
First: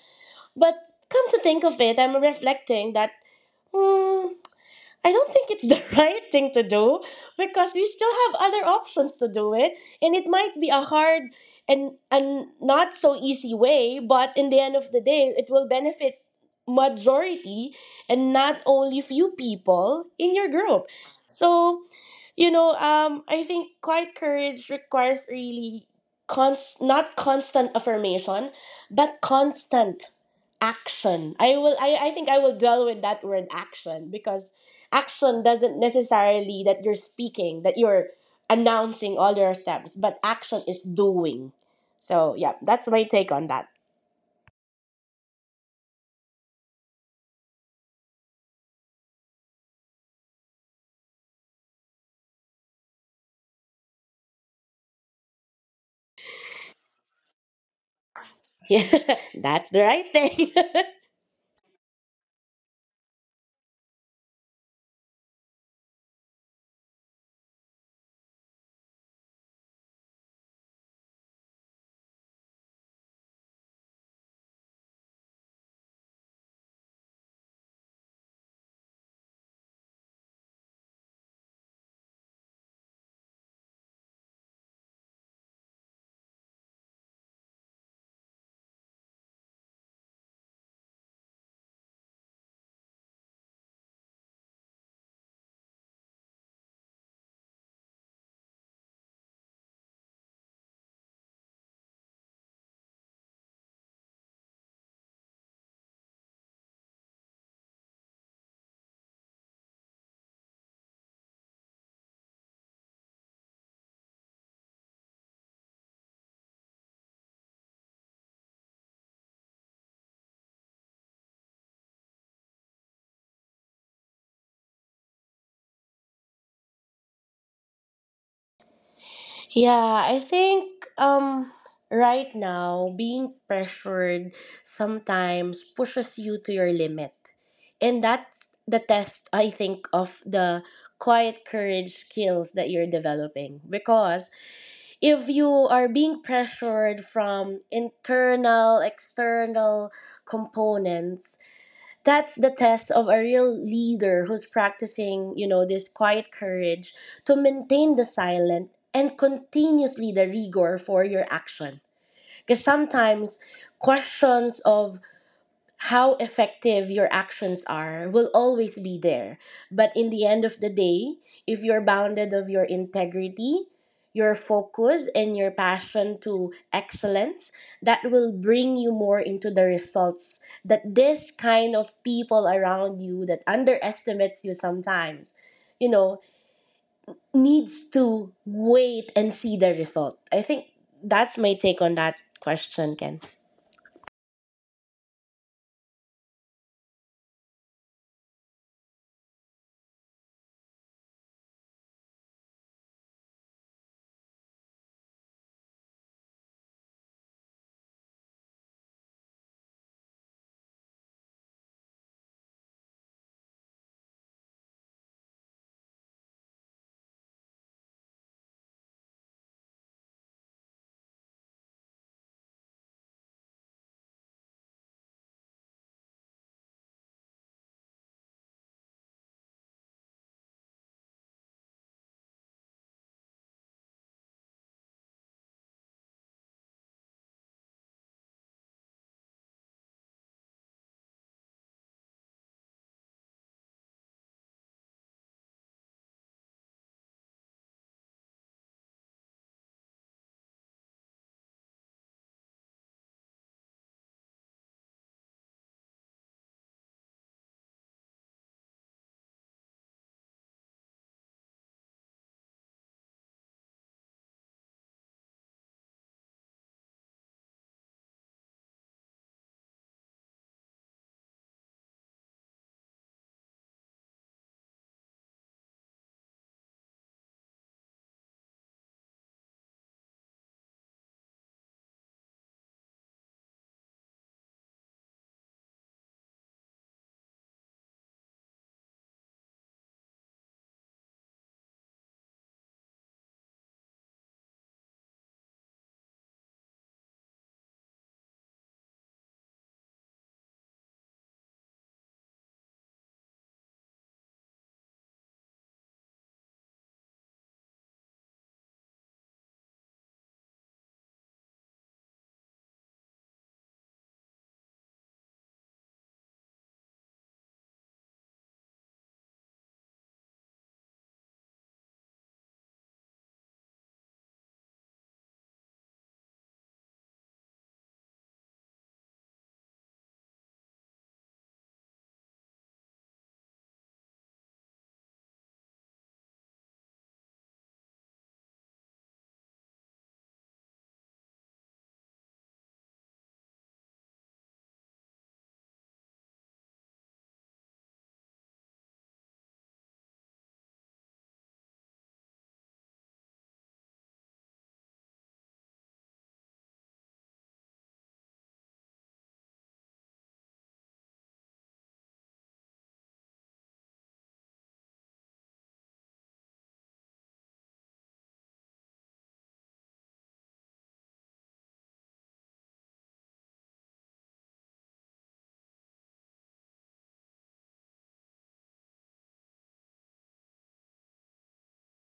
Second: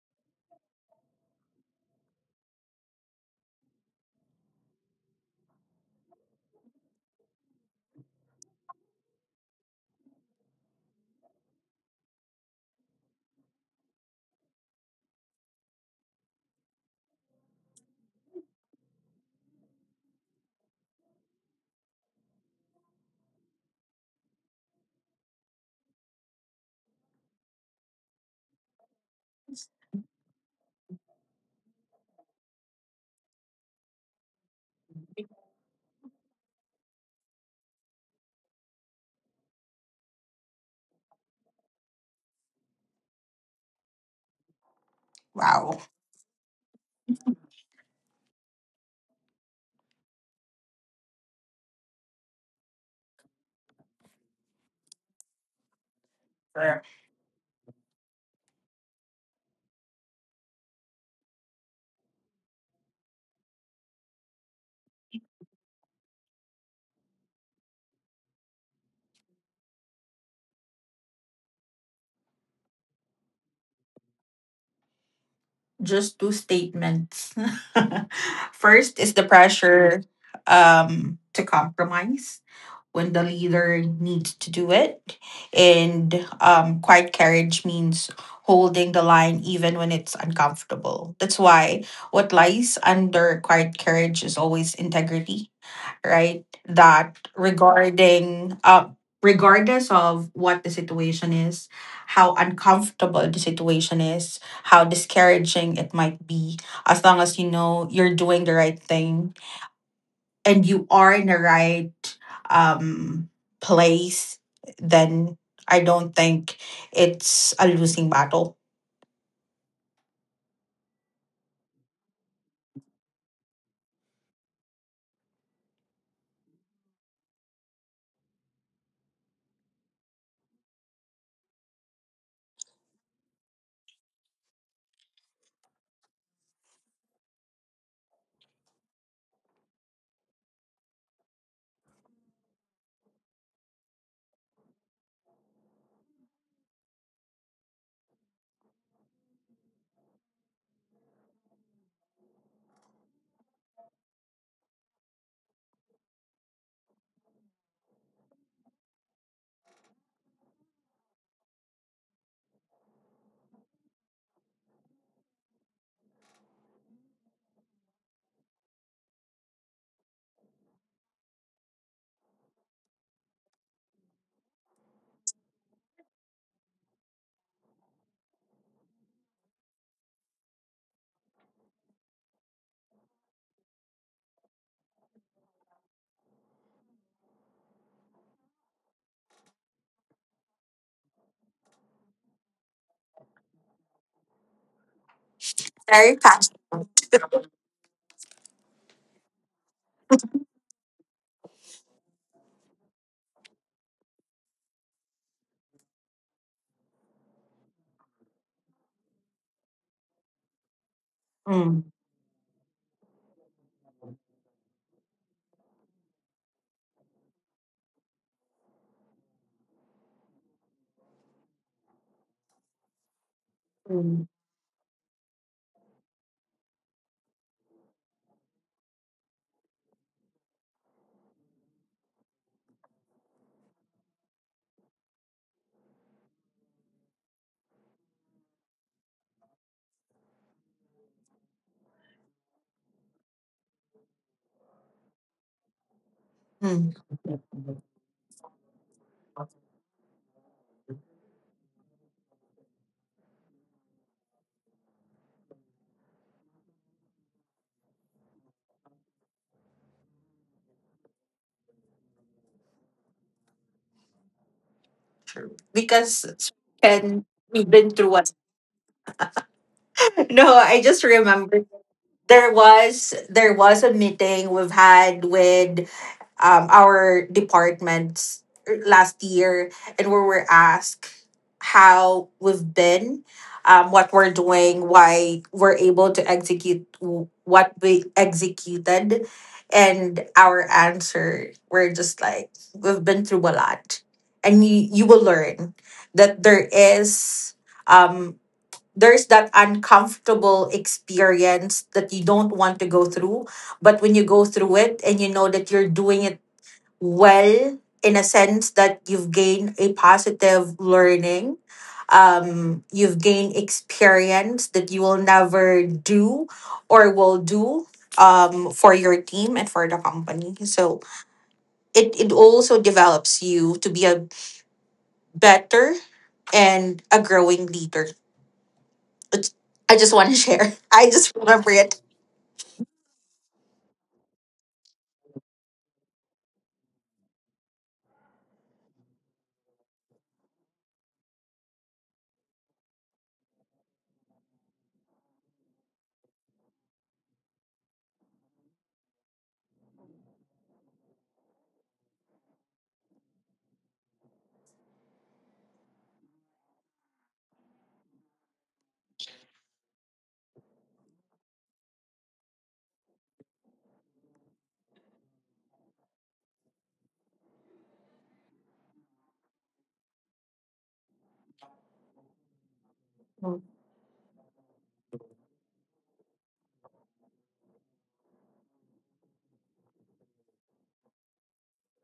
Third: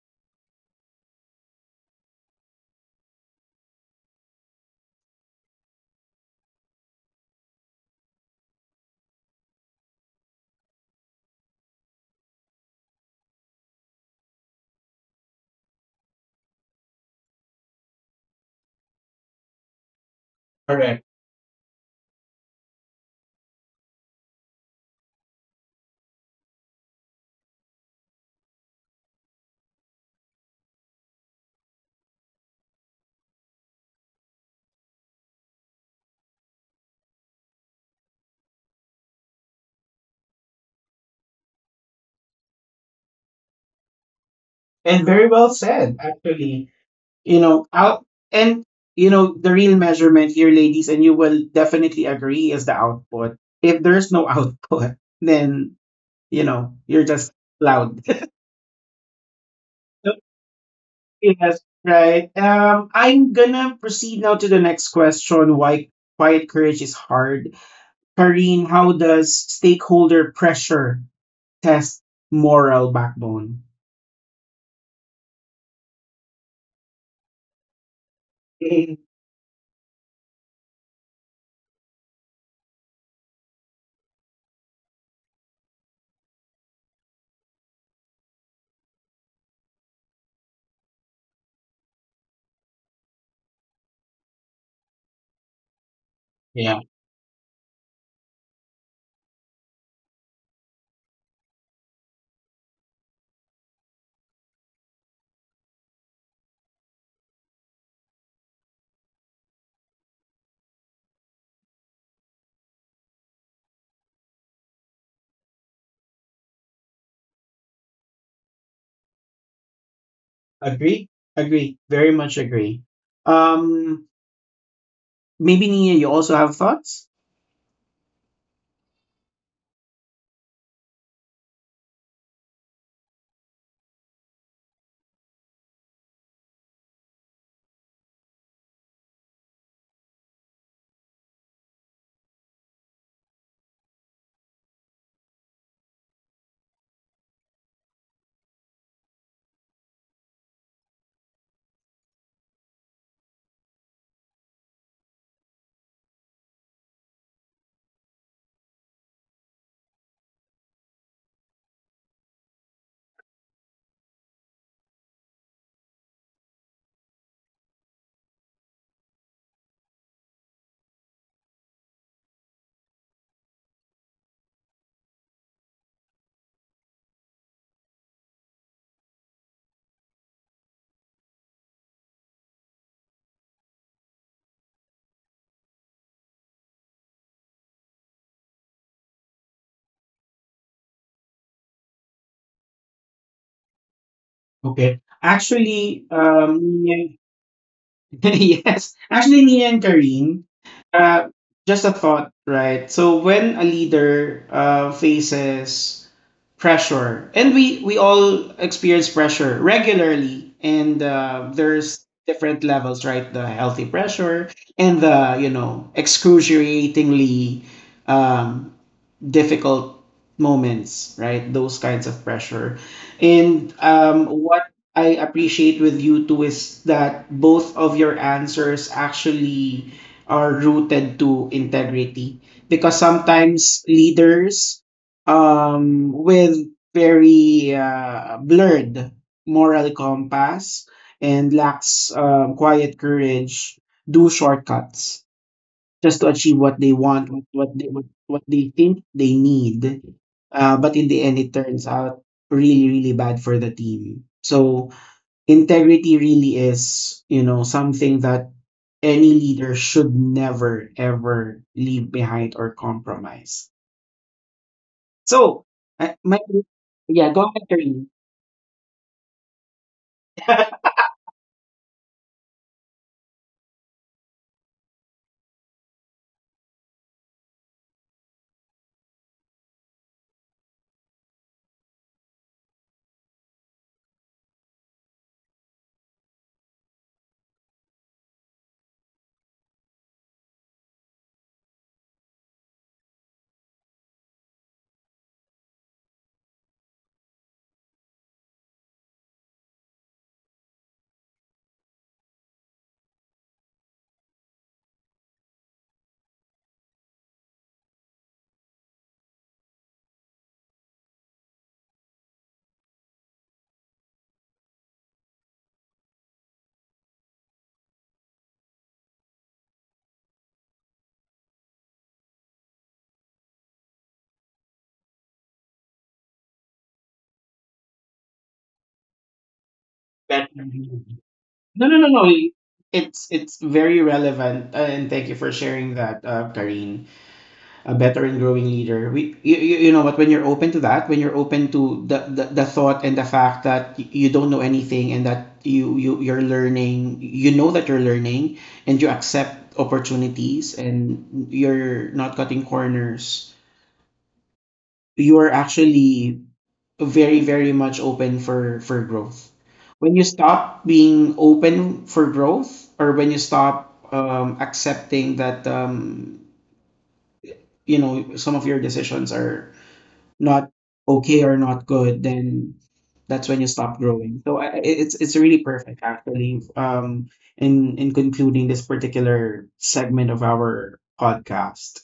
But come to think of it, I'm reflecting that, hmm, I don't think it's the [laughs] right thing to do, because we still have other options to do it. And it might be a hard and not so easy way, but in the end of the day, it will benefit majority and not only few people in your group. Correct. So, you know, I think quiet courage requires really not constant affirmation, but constant action. I think I will dwell with that word action because action doesn't necessarily that you're speaking, that you're announcing all your steps, but action is doing. So yeah, that's my take on that. And very well Wow. said, actually. You know, out and you know, the real measurement here, ladies, and you will definitely agree is the output. If there's no [laughs] output, then Sure. you're just loud. [laughs] Yeah, that's the right thing. [laughs] [laughs] yes, right. I'm gonna proceed now to the next question. Why quiet courage is hard. Karine, how does stakeholder pressure test moral backbone? Just two statements. [laughs] First [laughs] is the pressure to compromise when the leader needs to do it. And quiet courage means holding the line even when it's uncomfortable. That's why what lies under quiet courage is always integrity, right? Yeah, That regarding regardless of what the situation is, how uncomfortable the situation is, how discouraging it might be, as long as you know you're doing the right thing and you are in the right um place, then I don't think it's a losing battle. agree, agree, very much agree. Um, Maybe Nia, you also have thoughts? Yeah, I think right now being pressured sometimes pushes you to your limit. And that's the test I think of the quiet courage skills that you're developing, because if you are being pressured from internal external components, that's the test of a real leader who's practicing, you know, this quiet courage to maintain the silent and continuously the rigor for your action. Because sometimes questions of how effective your actions are will always be there, but in the end of the day, if you're bounded of your integrity, your focus and your passion to excellence, that will bring you more into the results. That this kind of people around you that underestimates you sometimes, you know, needs to wait and see the result. I think that's my take on that question, Ken. Okay. Actually, Very fast. Nia, [laughs] yes. Actually, Nia and Kareen, uh, just a thought, right? So when a leader faces pressure, and we all experience pressure regularly, and Mm. there's different levels, right? The healthy pressure and the excruciatingly um, difficult moments, right? Those kinds of pressure. And Mm. what I appreciate with you too is that both of your answers actually are rooted to integrity, because sometimes leaders with very blurred moral compass and lacks quiet courage do shortcuts just to achieve what they Mm. want, what they think they need. But in the end, it turns out really really bad for the team. So integrity really is something that any leader should never ever leave behind or compromise. So I my Because and yeah, go ahead, we've been Kareem. through what? [laughs] No, [laughs] I just remember, there was a meeting we've had with our departments last year, and we were asked how we've been, what we're doing, why we're able to execute what we executed. And our answer were just like, we've been through a lot, and you will learn that there is um, there's that uncomfortable experience that you don't want to go through. But when you go through it and you know that you're doing it well, in a sense that you've gained a positive learning, you've gained experience that you will never do or will do for your team and for the company, so it also develops you to be a better and a growing leader. I just want to [laughs] Better. share. I just remember No, no, it. no, no. It's very relevant, and thank you for sharing that, Karine. A better and growing leader. We, you know what? When you're open to that, when you're open to the thought and the fact that you don't know anything, and that you're learning, you know that you're learning, and you accept opportunities and you're not cutting corners. You are actually very very much open for growth. When you stop being open for growth, or when you stop accepting that some of your decisions are not okay or not good, then that's Mm. when you stop growing. So it's really perfect, actually. In concluding this particular segment of our podcast.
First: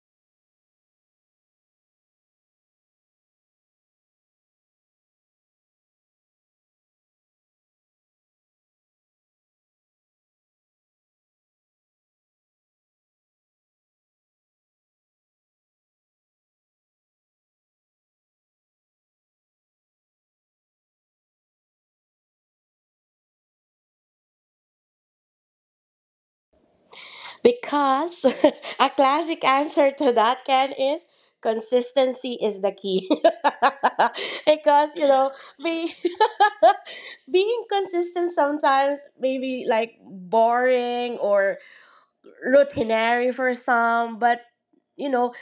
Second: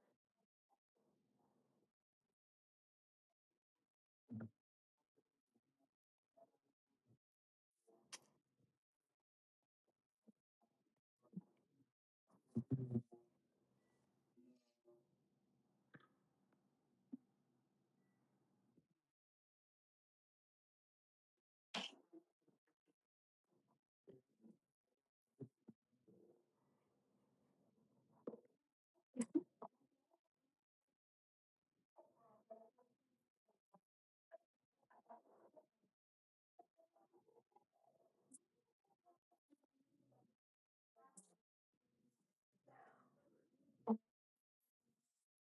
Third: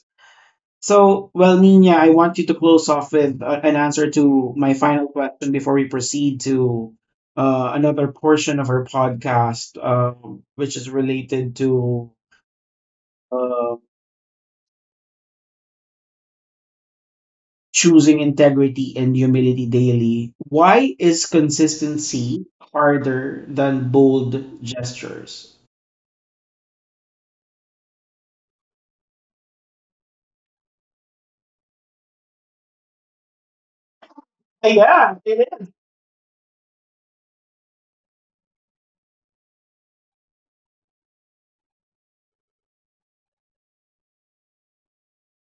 So, well, Nina, I want you to close off with an answer to my final question before we proceed to another portion of our podcast, which is related to uh, choosing integrity and humility daily, why is consistency harder than bold gestures? Because [laughs] a classic answer to that, Ken, is consistency is the key. [laughs] Because, you Yeah, know, it is. be, [laughs] being consistent sometimes may be like boring or routinary for some, but, you know,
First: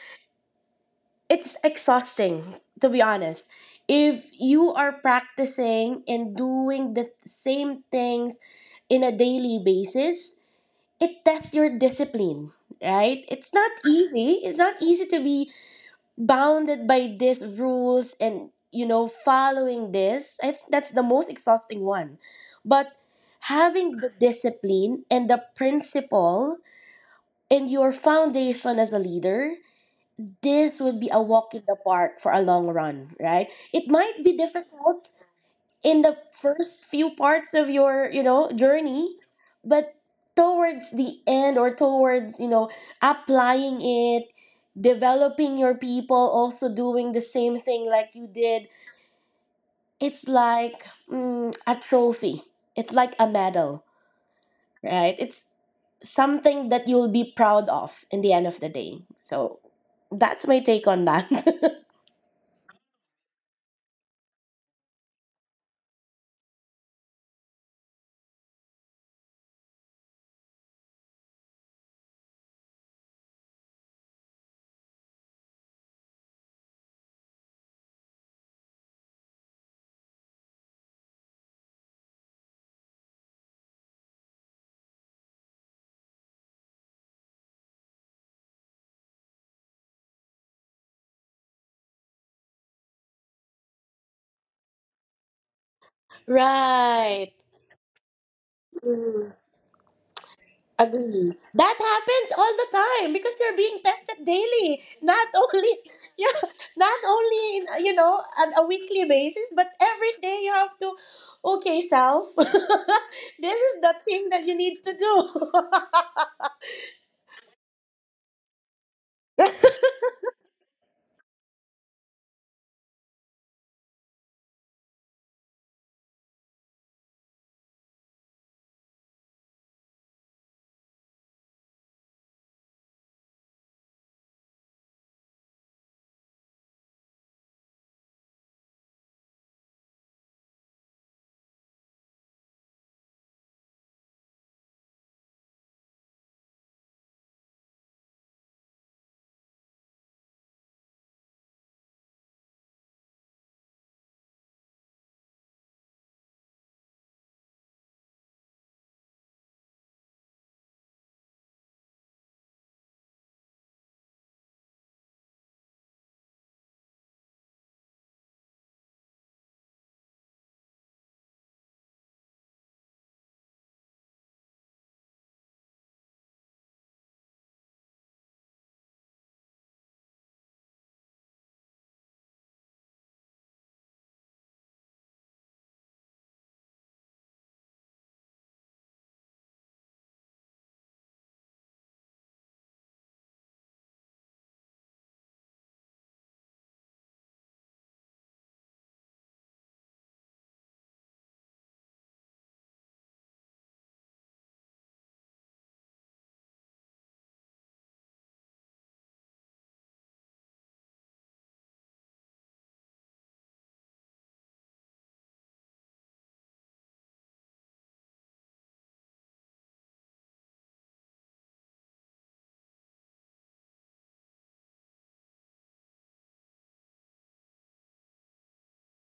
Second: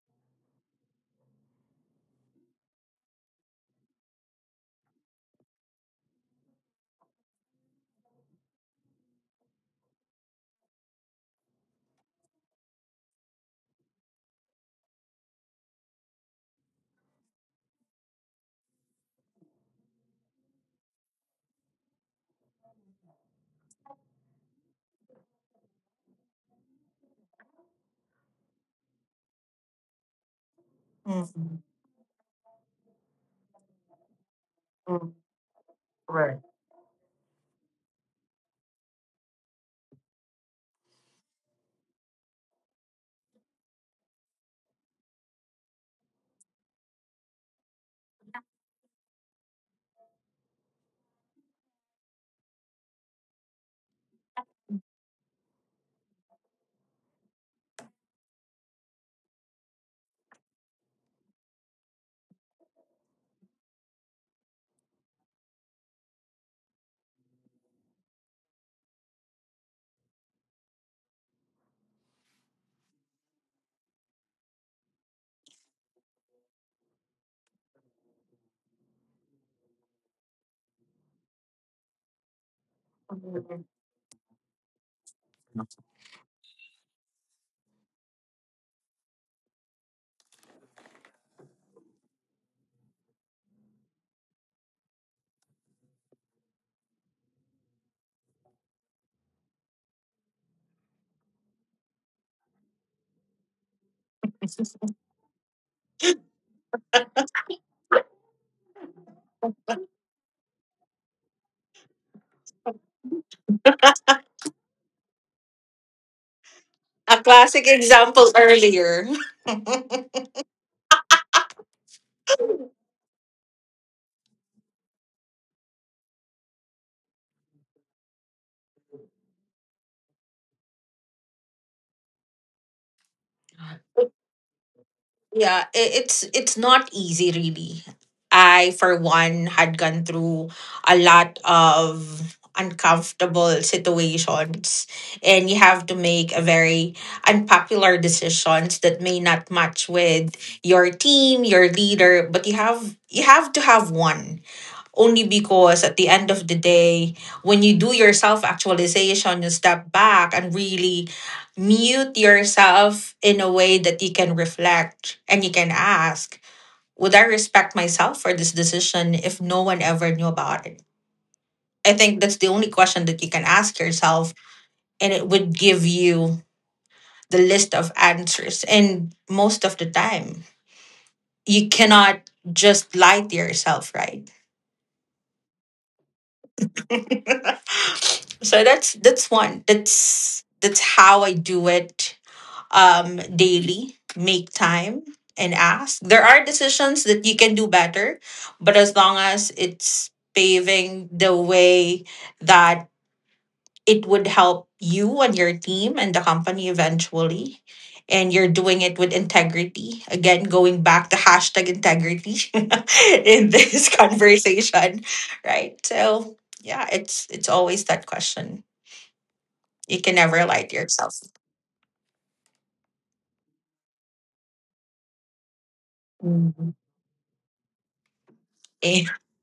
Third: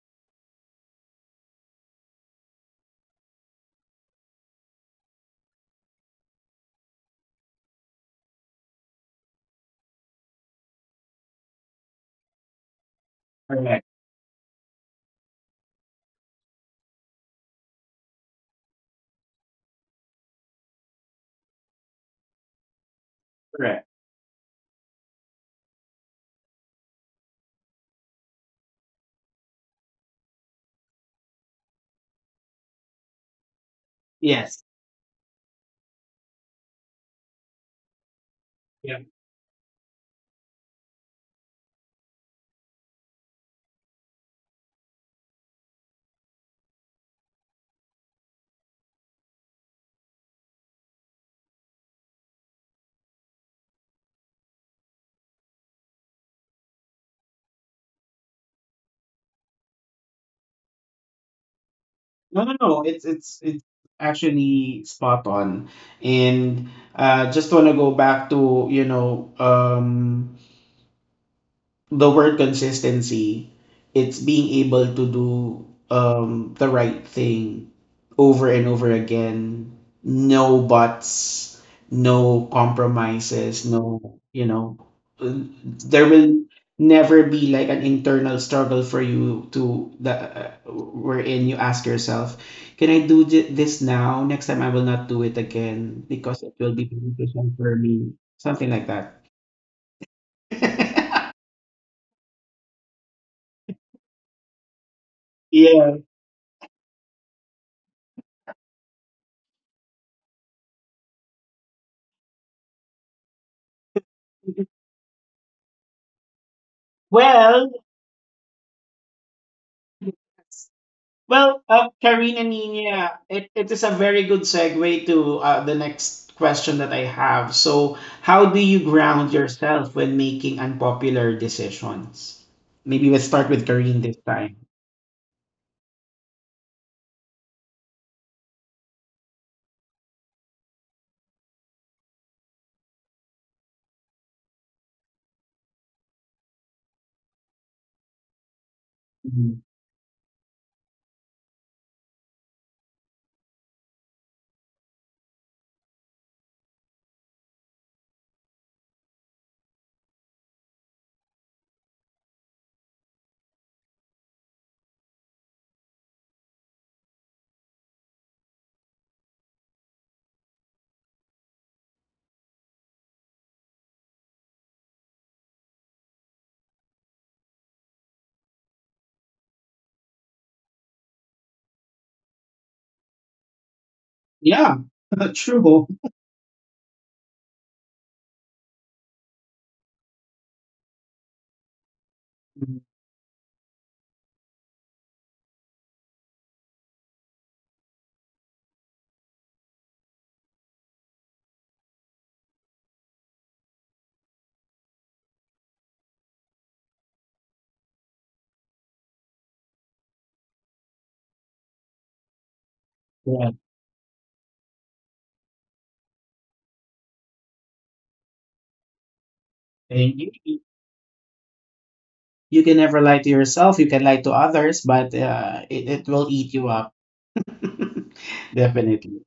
it's exhausting, to be honest. If you are practicing and doing the same things in a daily basis, it tests your discipline, right? It's not Correct. easy. It's not easy to be bounded by these rules and you know following this. I think that's the most exhausting one. But Correct. having the discipline and the principle and your foundation as a leader, this would be a walk Mm. in the park for a long run, right? It might be Yes. Mm. difficult in the Right. first few parts of your, you know, Yeah. journey, but towards the end or towards, you know, applying it, developing your people, also doing the same thing like you did, it's like a trophy, it's like a medal, right? It's something that you'll be proud of in the end of the day. So that's my take on that. [laughs] No, no, no. It's actually spot on. And just wanna go back to, the word consistency, it's being able to do the right thing over and over again. No buts, no compromises, Mm. no. Uh, there will never be like an internal struggle for you to the wherein you ask yourself, can I do this now? Next time I will not do it again because it will be Right. beneficial for me. Something like that. Agree. [laughs] That happens all the time because you're being tested daily. Not only yeah. [laughs] yeah, not only in, you know, on a weekly basis, but every day you have to. Okay, self. [laughs] This is the thing that you need to do. A classic Well, example earlier. [laughs] well, Karina Nina, it is a very good segue to the next question that I have. So, how do you ground yourself when making unpopular decisions? Maybe we'll start with Karine this time. Yeah, it's not easy, really. I for one had gone through a lot of uncomfortable situations, and you have to make a very unpopular decisions that may not Mhm. match with your team, your leader, but you have, you have to have one. Only because at the end of the day, when you do your self actualization, you step back and really mute yourself in a way that you can reflect and you can ask, would I respect myself for this decision if no one ever knew about it? I think that's the only question that you can ask yourself, and it would give you the list of answers. And most of the time, you cannot just lie to yourself, right? Yeah, [laughs] true. [laughs] So that's one. That's how I do it Mm. Daily. Make time and ask. There are decisions that you can do better, but as long as it's paving the way that it would help you and your team and the company eventually, and you're doing it with integrity, again going back to hashtag integrity [laughs] in Yeah. this conversation, right? So yeah, it's always that question, you can And never you, lie to you yourself. you can never lie to yourself. You can lie to others, but it will eat Mm. you up. [laughs] Eh. Definitely.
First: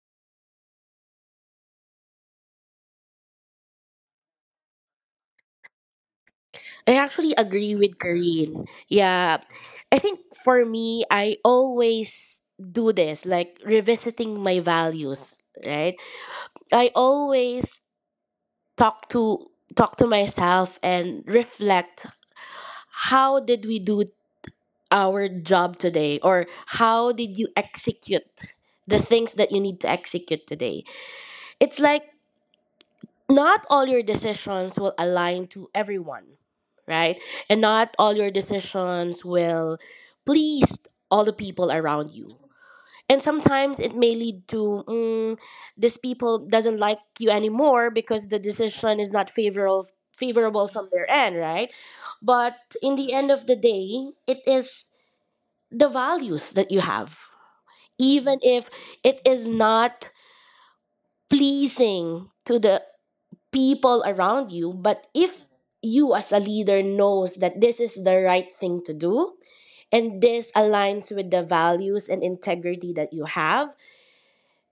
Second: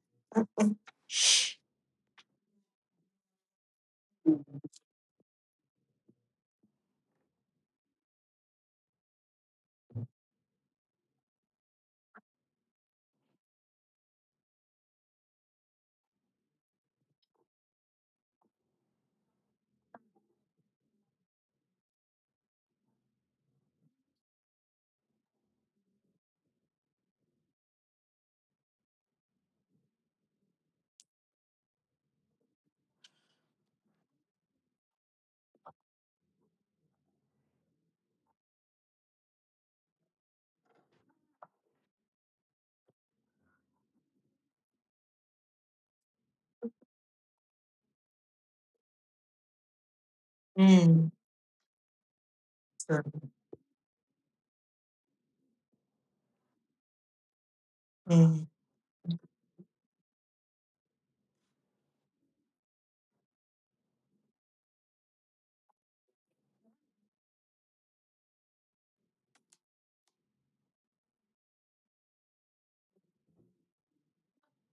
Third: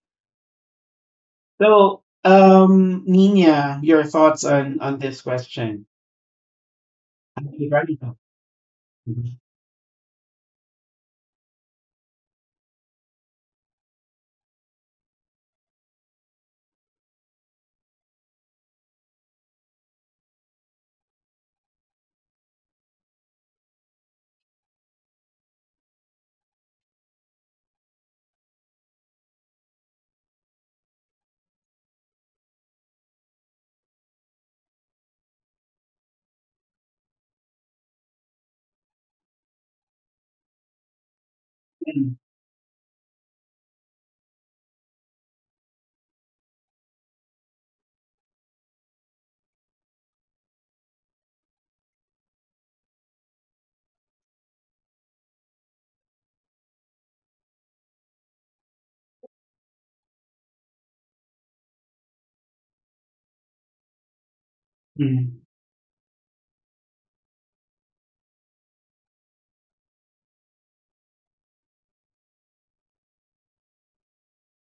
So, Nina, your thoughts on this question? [laughs] I actually agree with Veronica. Kareen. Yeah. I think for me, I always do this, like revisiting my values, right? I always talk to talk to myself and reflect. How did we do our job today? Or how did you execute the things that you need to execute today? It's like, not all your decisions will align to everyone, right? And not all your decisions will please all the people around Mhm. you, and sometimes it may lead to this people doesn't like you anymore because the decision is not favorable from their Mm. end, right? But in the end True. of the day, it is the values that you have. Even Mm. if it is not pleasing to the people around you, but Mhm. if you as a leader knows that this is the right thing to do, and this aligns with the values and integrity that you have,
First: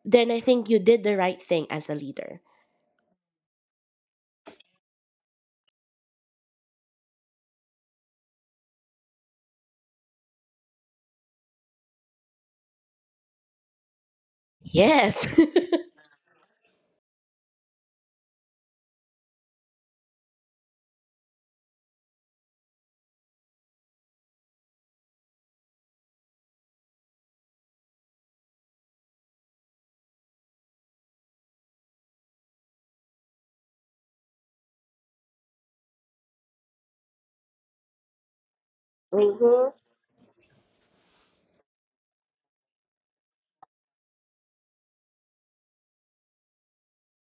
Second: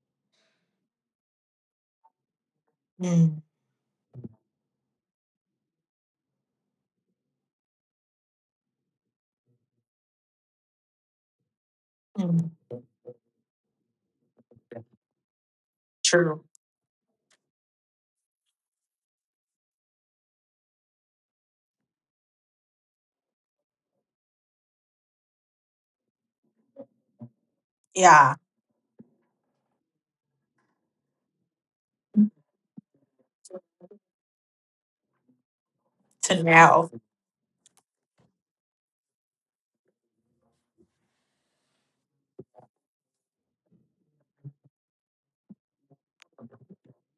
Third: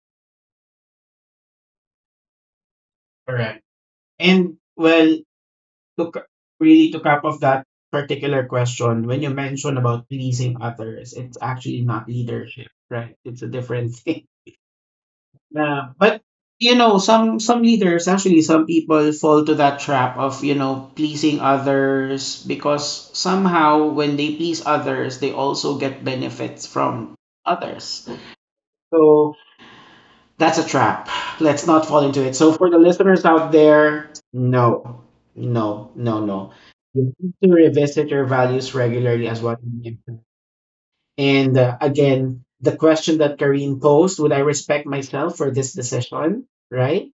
then I think you did the right thing as a leader. Mm. Correct. And, well, to, c- really to cap off that particular question, when you mention about pleasing others, it's actually not Mm. leadership, right? It's a different [laughs] thing. Yes. [laughs] Yeah, but True. Some leaders actually, some people fall to that trap of pleasing others, because somehow when they please others, they also get benefits from others. Yeah. So that's a trap. Let's not fall into it. So for the listeners out there, no, no, no, To no. now. You need to revisit your values regularly as what. Mhm. You do. And again, the question that Karine posed: Would I respect myself for this decision? Right?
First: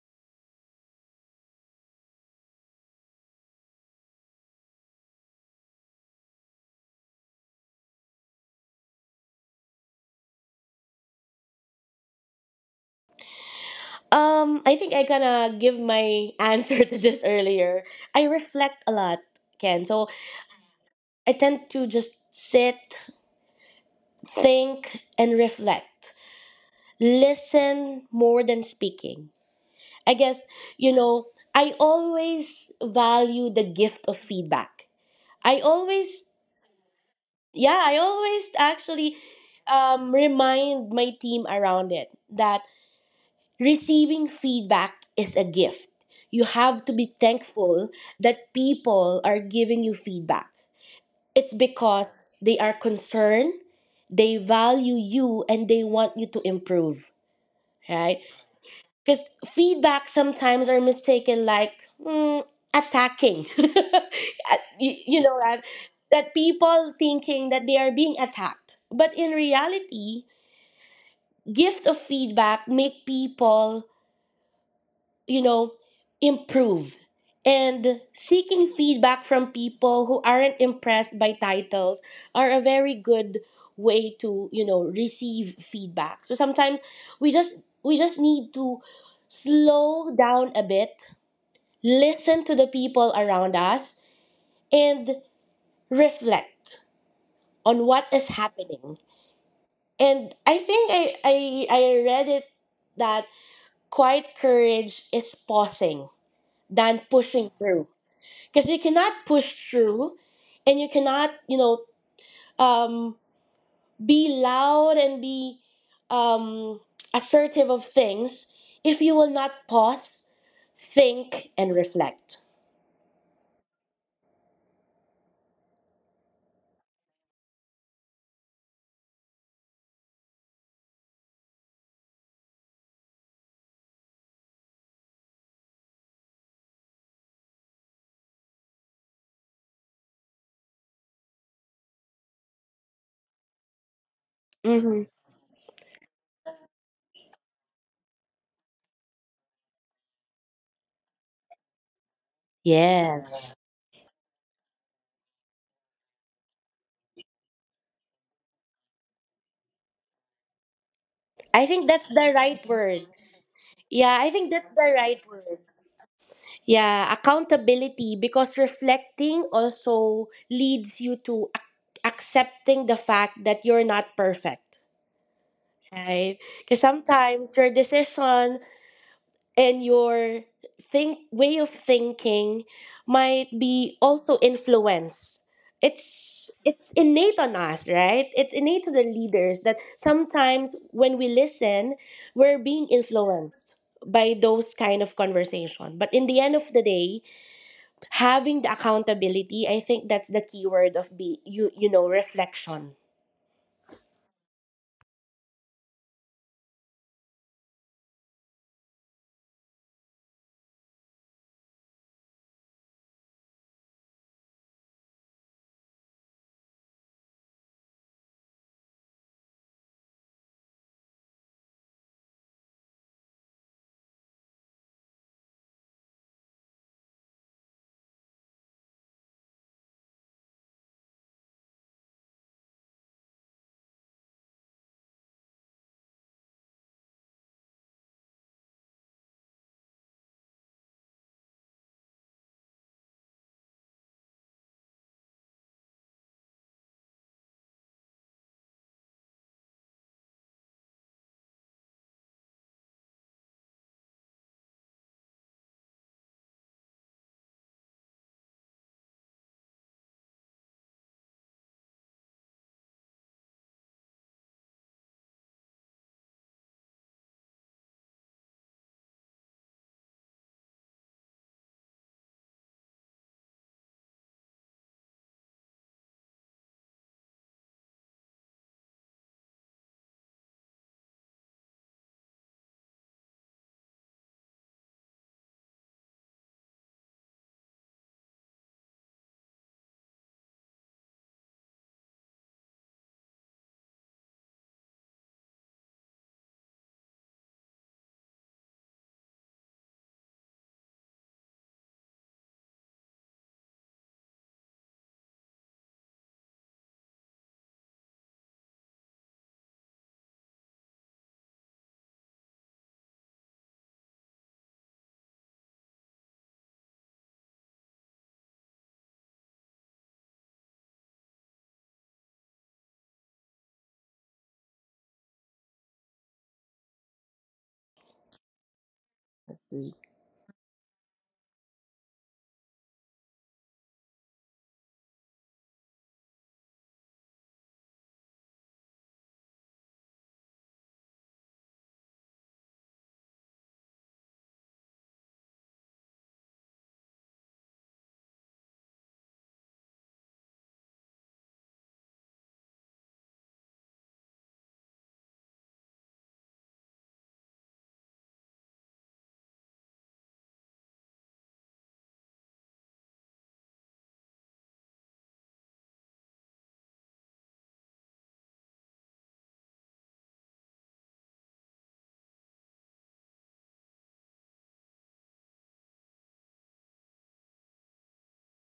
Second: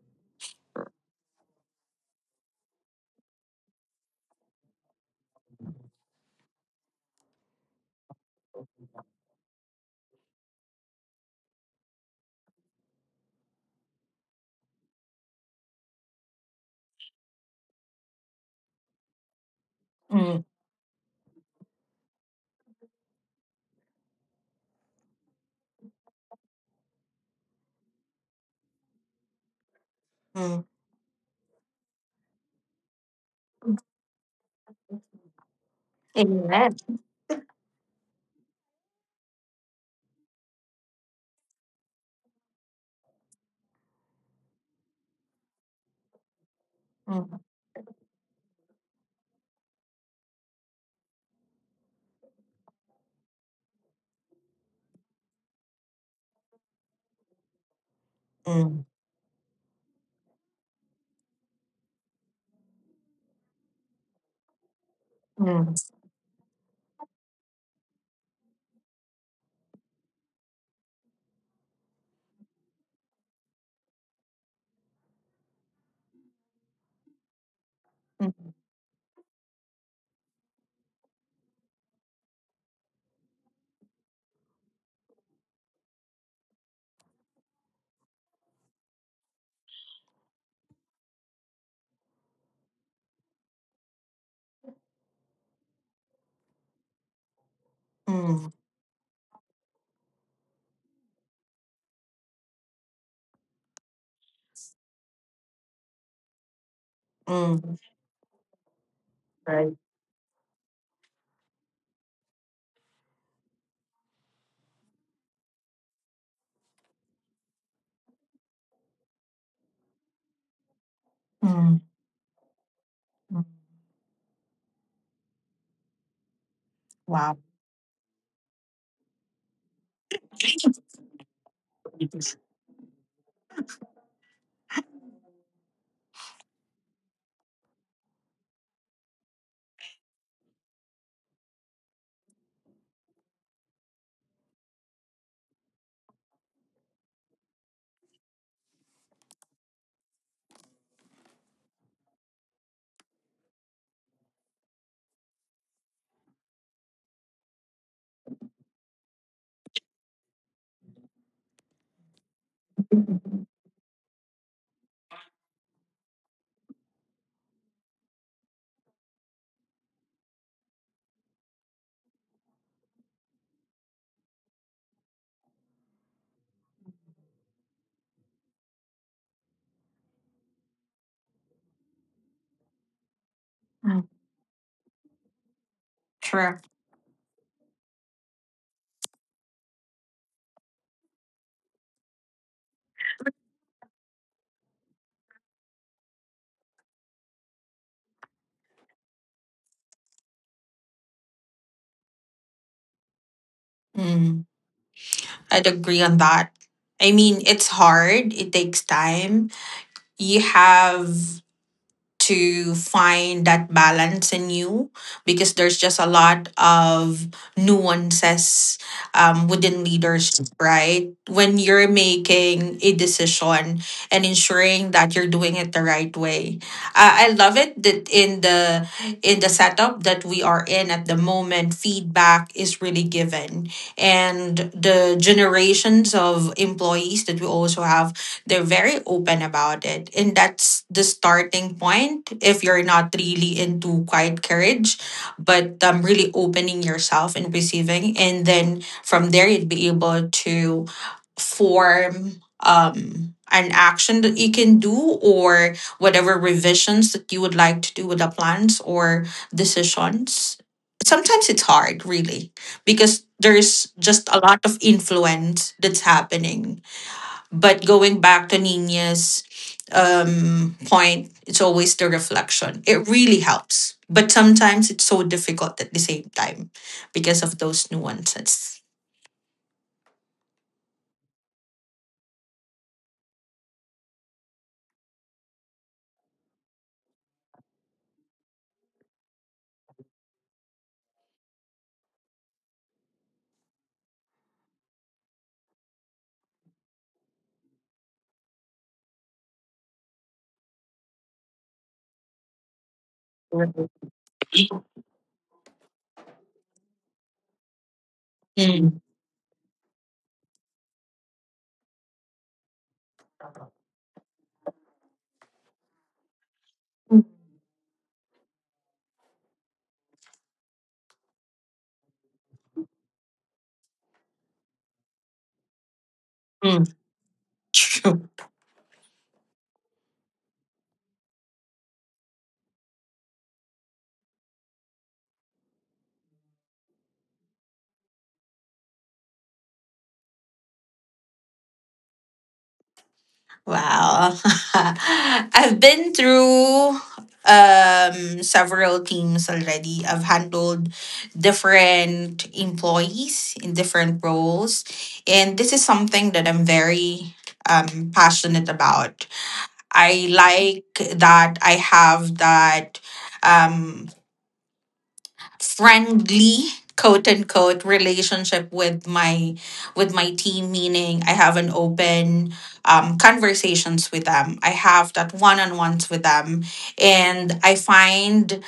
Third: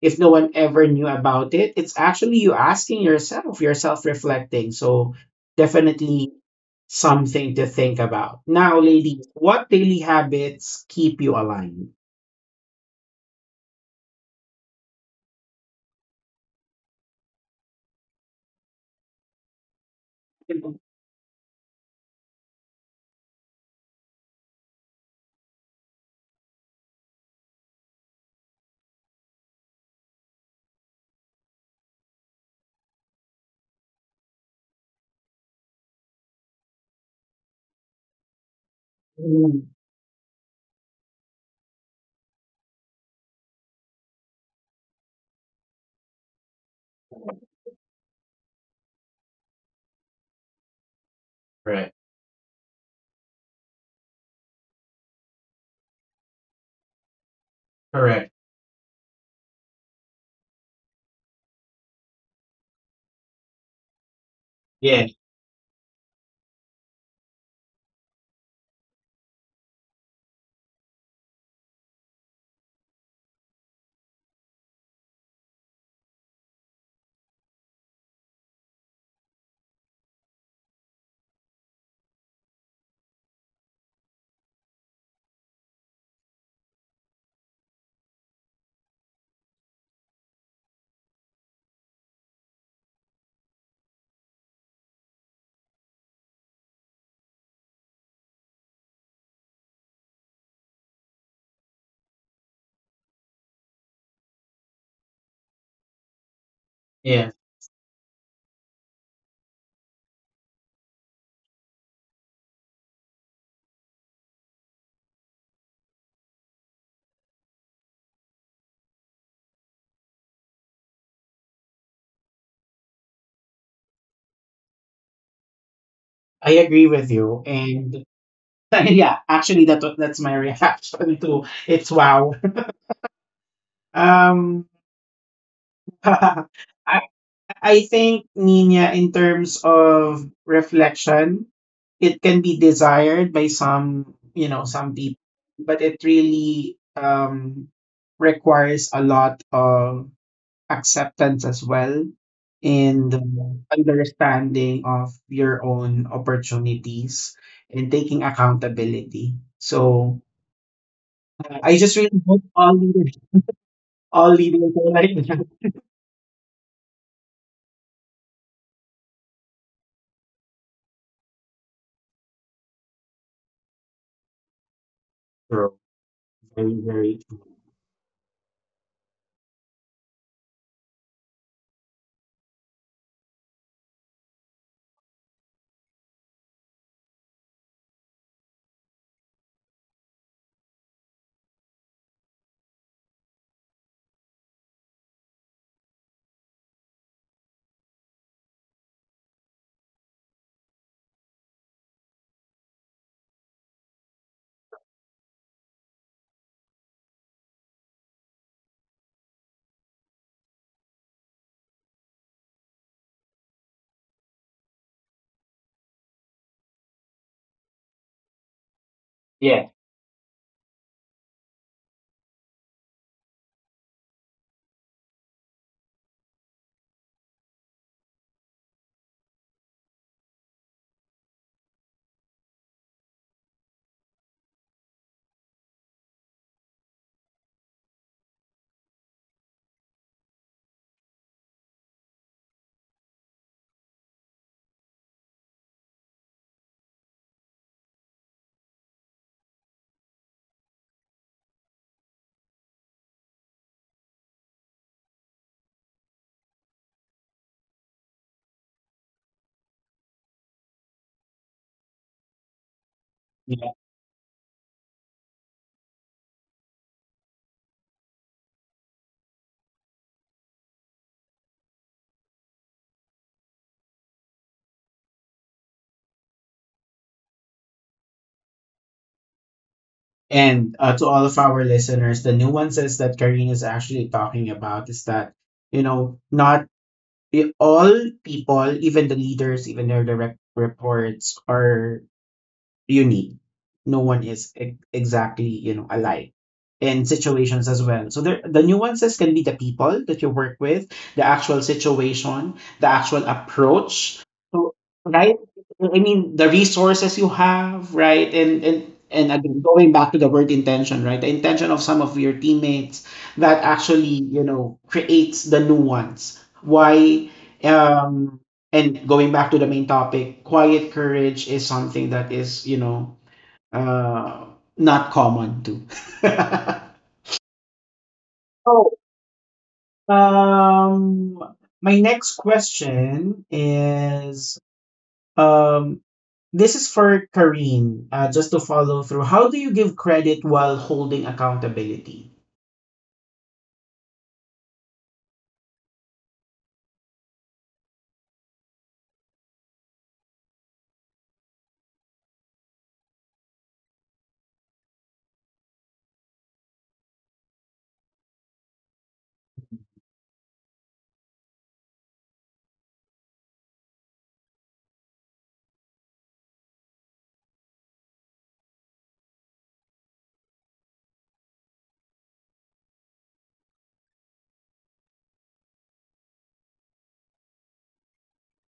If no one ever knew about it, it's actually you asking yourself, you're self-reflecting. So, definitely something to think about. Now, ladies, what daily habits keep you aligned? I think I gonna give my answer [laughs] to this earlier. I reflect a lot, Ken. So Mm. I tend to just sit, think, and reflect. Listen more than speaking. I guess, Mm. you know, I always value the gift of feedback. I always, Amen. yeah, I always actually remind my team around it that receiving feedback is a gift. You have to be Mm. thankful that people are giving you feedback. It's Right. because they are concerned, they value you, and they want you to improve, right? Correct. Mm. Because feedback sometimes are mistaken like mm, attacking. [laughs] You, Yeah, you know that Mm. that people thinking that they are being attacked, but in reality, gift of feedback make people, you know, improve. And Mm. seeking feedback from people who aren't impressed by titles are a very good way to, you know, receive feedback. So sometimes we just need to slow down a bit, listen to the people around us and reflect on what is Mm. happening. And I think I read it that quiet courage is pausing than yeah, pushing Mm. through. Because you cannot push Right. through, and you cannot, you know, um, be loud and be um, assertive of things if you will not pause, think, and Mm. reflect. Mm. I agree with Wow. you. And [laughs] yeah, actually that's my [laughs] reaction to it's wow. Mm. um [laughs] I, I think, Nina, in terms of reflection, it can be desired by some, you know, some Hmm. people, but it really requires a lot of acceptance as well, and Yes, understanding of your own opportunities, and taking accountability. So I I think just that's really the hope right all word. leaders, Yeah, I all think leaders that's are the like right that. word. Yeah, accountability, because reflecting also leads you to accepting the fact that you're not perfect, True. right? Very, Because very true. sometimes your decision and your think way of thinking might be also influence. True. It's innate on us, right? It's innate to the leaders that sometimes when we listen, we're being influenced by those kind of conversation. But in the end of the day, having the accountability, I think that's the key word of be you, you know, reflection. Mm. I'd agree on that. I mean, it's hard. It takes time. You have to find that balance in you because there's just a lot of nuances, Yeah. within leadership, right? When you're making a decision and ensuring that you're doing it the right way. I love it that in the setup that we are in at the moment, feedback is really given. And the generations of employees that we also have, they're very open about it. And that's the starting point if you're not really into quiet courage, but really opening yourself and receiving. And then from there, you'd be able to form an action that you can do or whatever revisions that you would like to do with the plans or decisions. Sometimes it's hard, really, because there's just a lot of influence that's happening, but going back to Nina's point, it's always the reflection. It really helps. But sometimes it's so difficult at the same time because of those nuances. And to all of our listeners, the nuances that Karine is actually talking about is that, you know, not all people, even the leaders, even their direct reports, are unique. No one is exactly, you know, alike in situations as well. So there, the nuances can be the people that you work with, the actual situation, the actual Mm. approach. So, right? I mean, the resources you have, right? And again, going back to the word intention, right? The intention of some of your teammates that actually, you know, creates the nuance. Why? Um, and going back to the main topic, quiet courage is something that is, uh, not common too. [laughs] Mm. True. so, [laughs] um, my next question is, um, this is for Kareen, just to follow through. How do you give credit while holding accountability? Wow. [laughs] I've been through several teams already. I've handled different employees in different roles, and this is something that I'm very passionate about. I like that I have that um friendly, quote unquote, relationship with my team, meaning I have an open, conversations with them, I have that one-on-ones with them, and I find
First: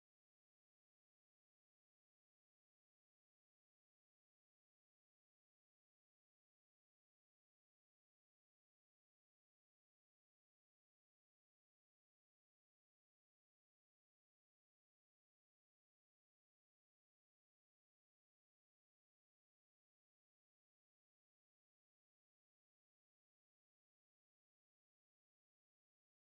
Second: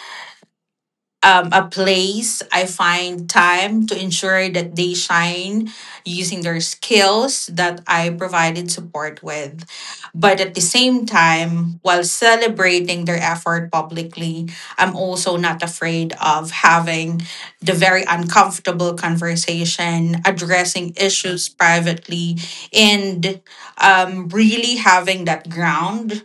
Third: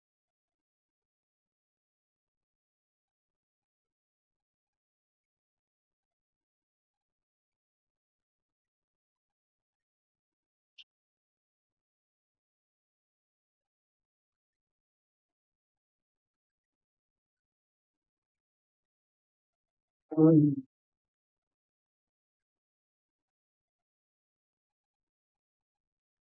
a place, I find time to ensure that they shine using their skills that I provided support with. But at the same time, while celebrating their effort publicly, I'm also not afraid of having the very uncomfortable conversation, addressing issues privately, and really having that ground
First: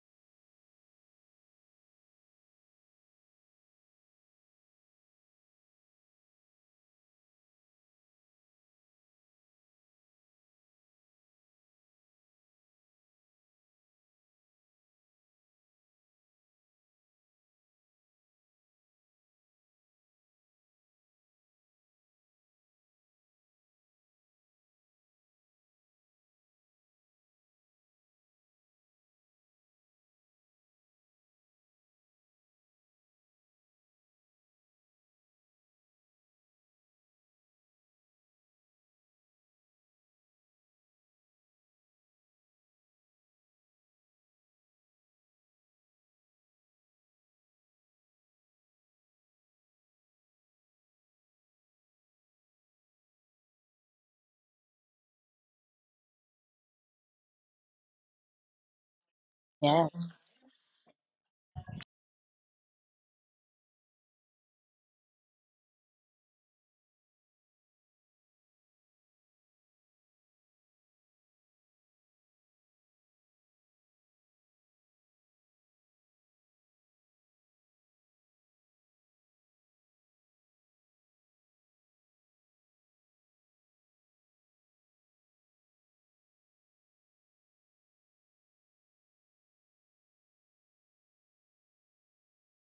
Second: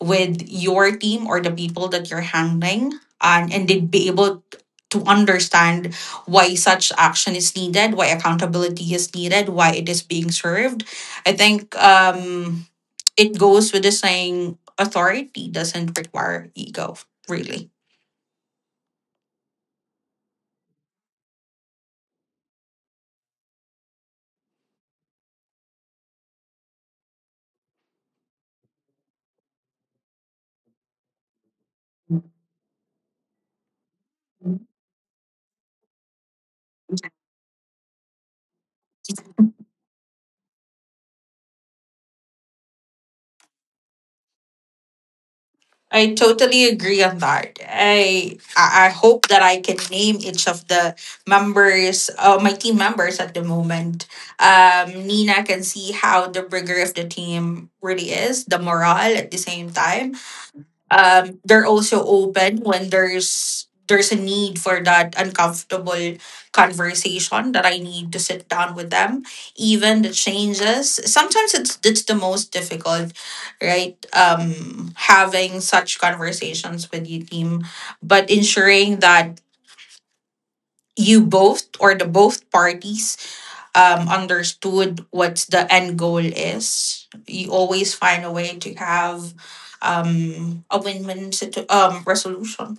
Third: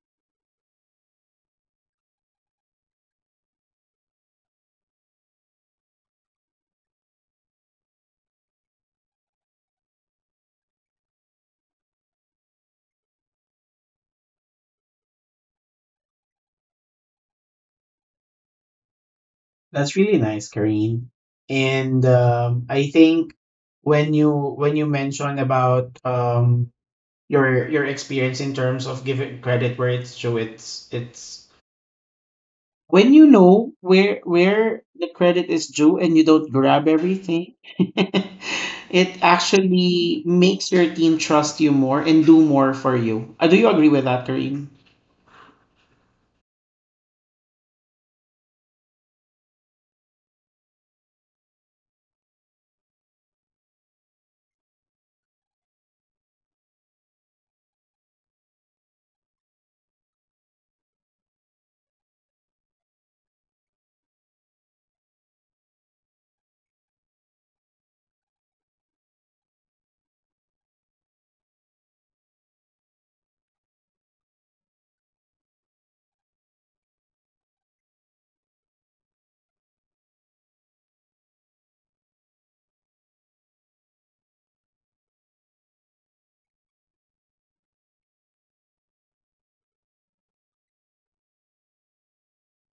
with your team or the people that you're handling, and, they'd be able to understand why such action is needed, why accountability is needed, why it is being served. I think it goes with the saying, authority doesn't require ego, really. That's really nice, Kareen. And I think when you mentioned about your experience in terms of giving credit where it's due, it's when you know where the credit is due and you don't grab everything, [laughs] it actually makes your team trust you more and do more for you. Do you agree with that, Kareen? I totally agree on that. I hope that I can name each of the members, my team members at the moment. Nina can see how the rigor of the team really is, the morale at the same time, they're also open when there's a need for that uncomfortable conversation that I need to sit down with them. Even the changes, sometimes it's the most difficult, right? Having such conversations with your team, but ensuring that you both, or the both parties, understood what the end goal is. You always find a way to have a win-win resolution.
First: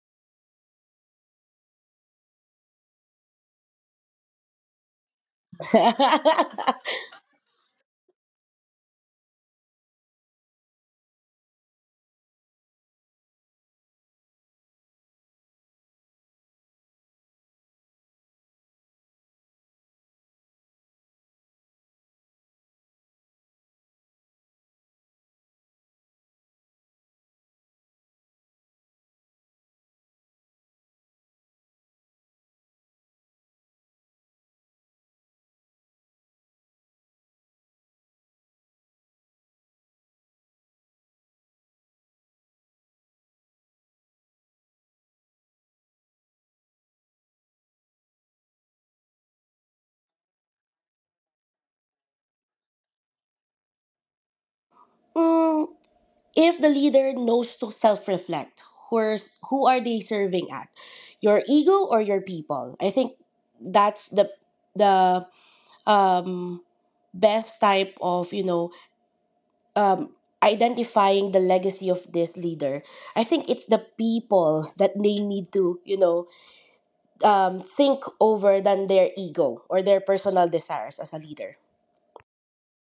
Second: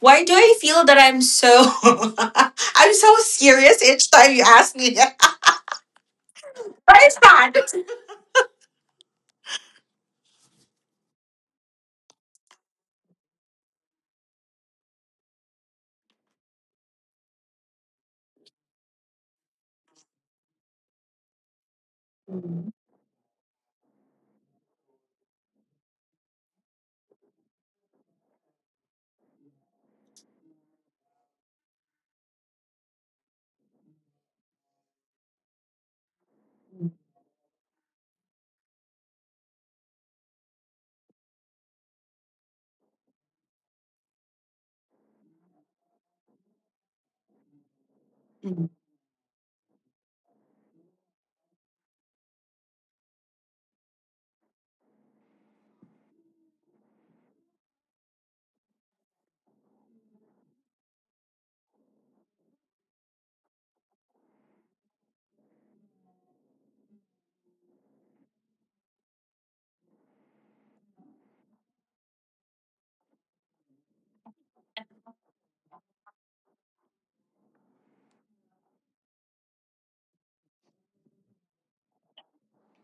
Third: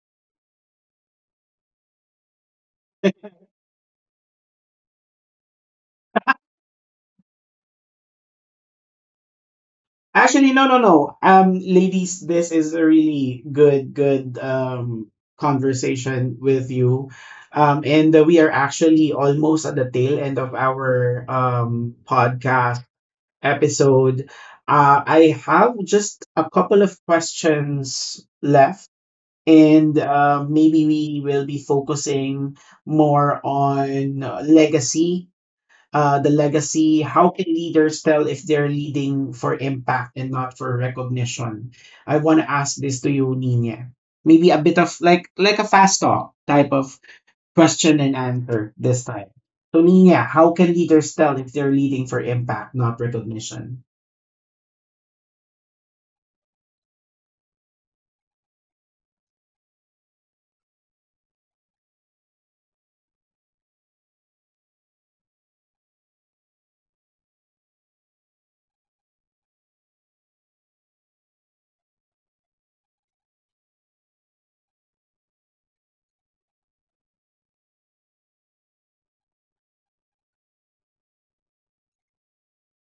Why do I feel that I'm so [laughs] I'm so serious each time you ask me? That? [laughs] Why is that? Actually, no, no, no. Ladies, this is a really good, good conversation with you. And we are actually almost at the tail end of our podcast episode. I have just a couple of questions left, and maybe we will be focusing more on legacy, the legacy. How can leaders tell if they're leading for impact and not for recognition? I want to ask this to you, Nina. Maybe a bit of a fast talk type of question and answer this time. So, Nina, how can leaders tell if they're leading for impact, not recognition? Mm, if the leader knows to self-reflect, who are, who are they serving at, your ego or your people? I think that's the um best type of, you know, um identifying the legacy of this leader. I think it's the people that they need to, you know, think over than their ego or their personal desires as a leader.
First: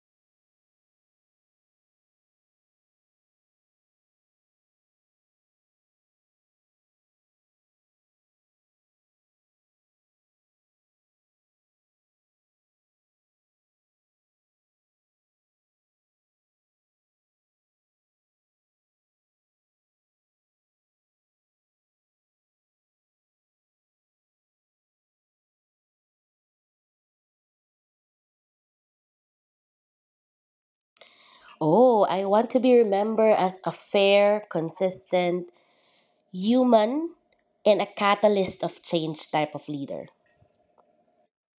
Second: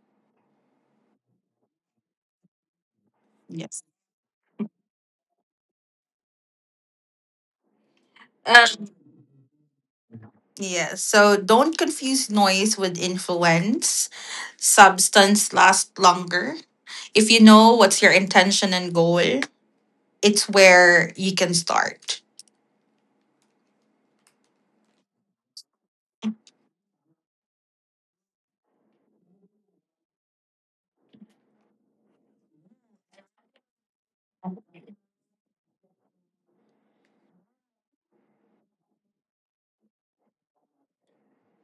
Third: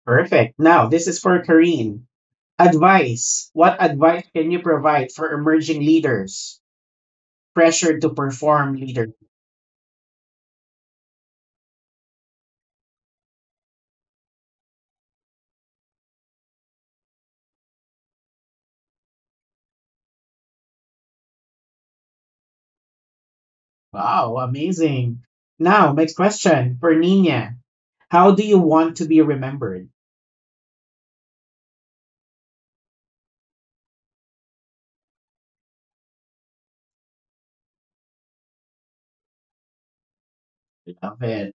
Perfect. Now, this is for Kareen. Advice. What advice can you provide for emerging leaders pressured to perform Um, leadership? yeah, so don't confuse noise with influence. Substance lasts longer. If you know what's your intention and goal, it's where you can start. Wow, amazing. Now, next question for Nina. How do you want to be remembered? Oh, I want to be remembered as a fair, consistent human and a catalyst of change type of leader. Love it.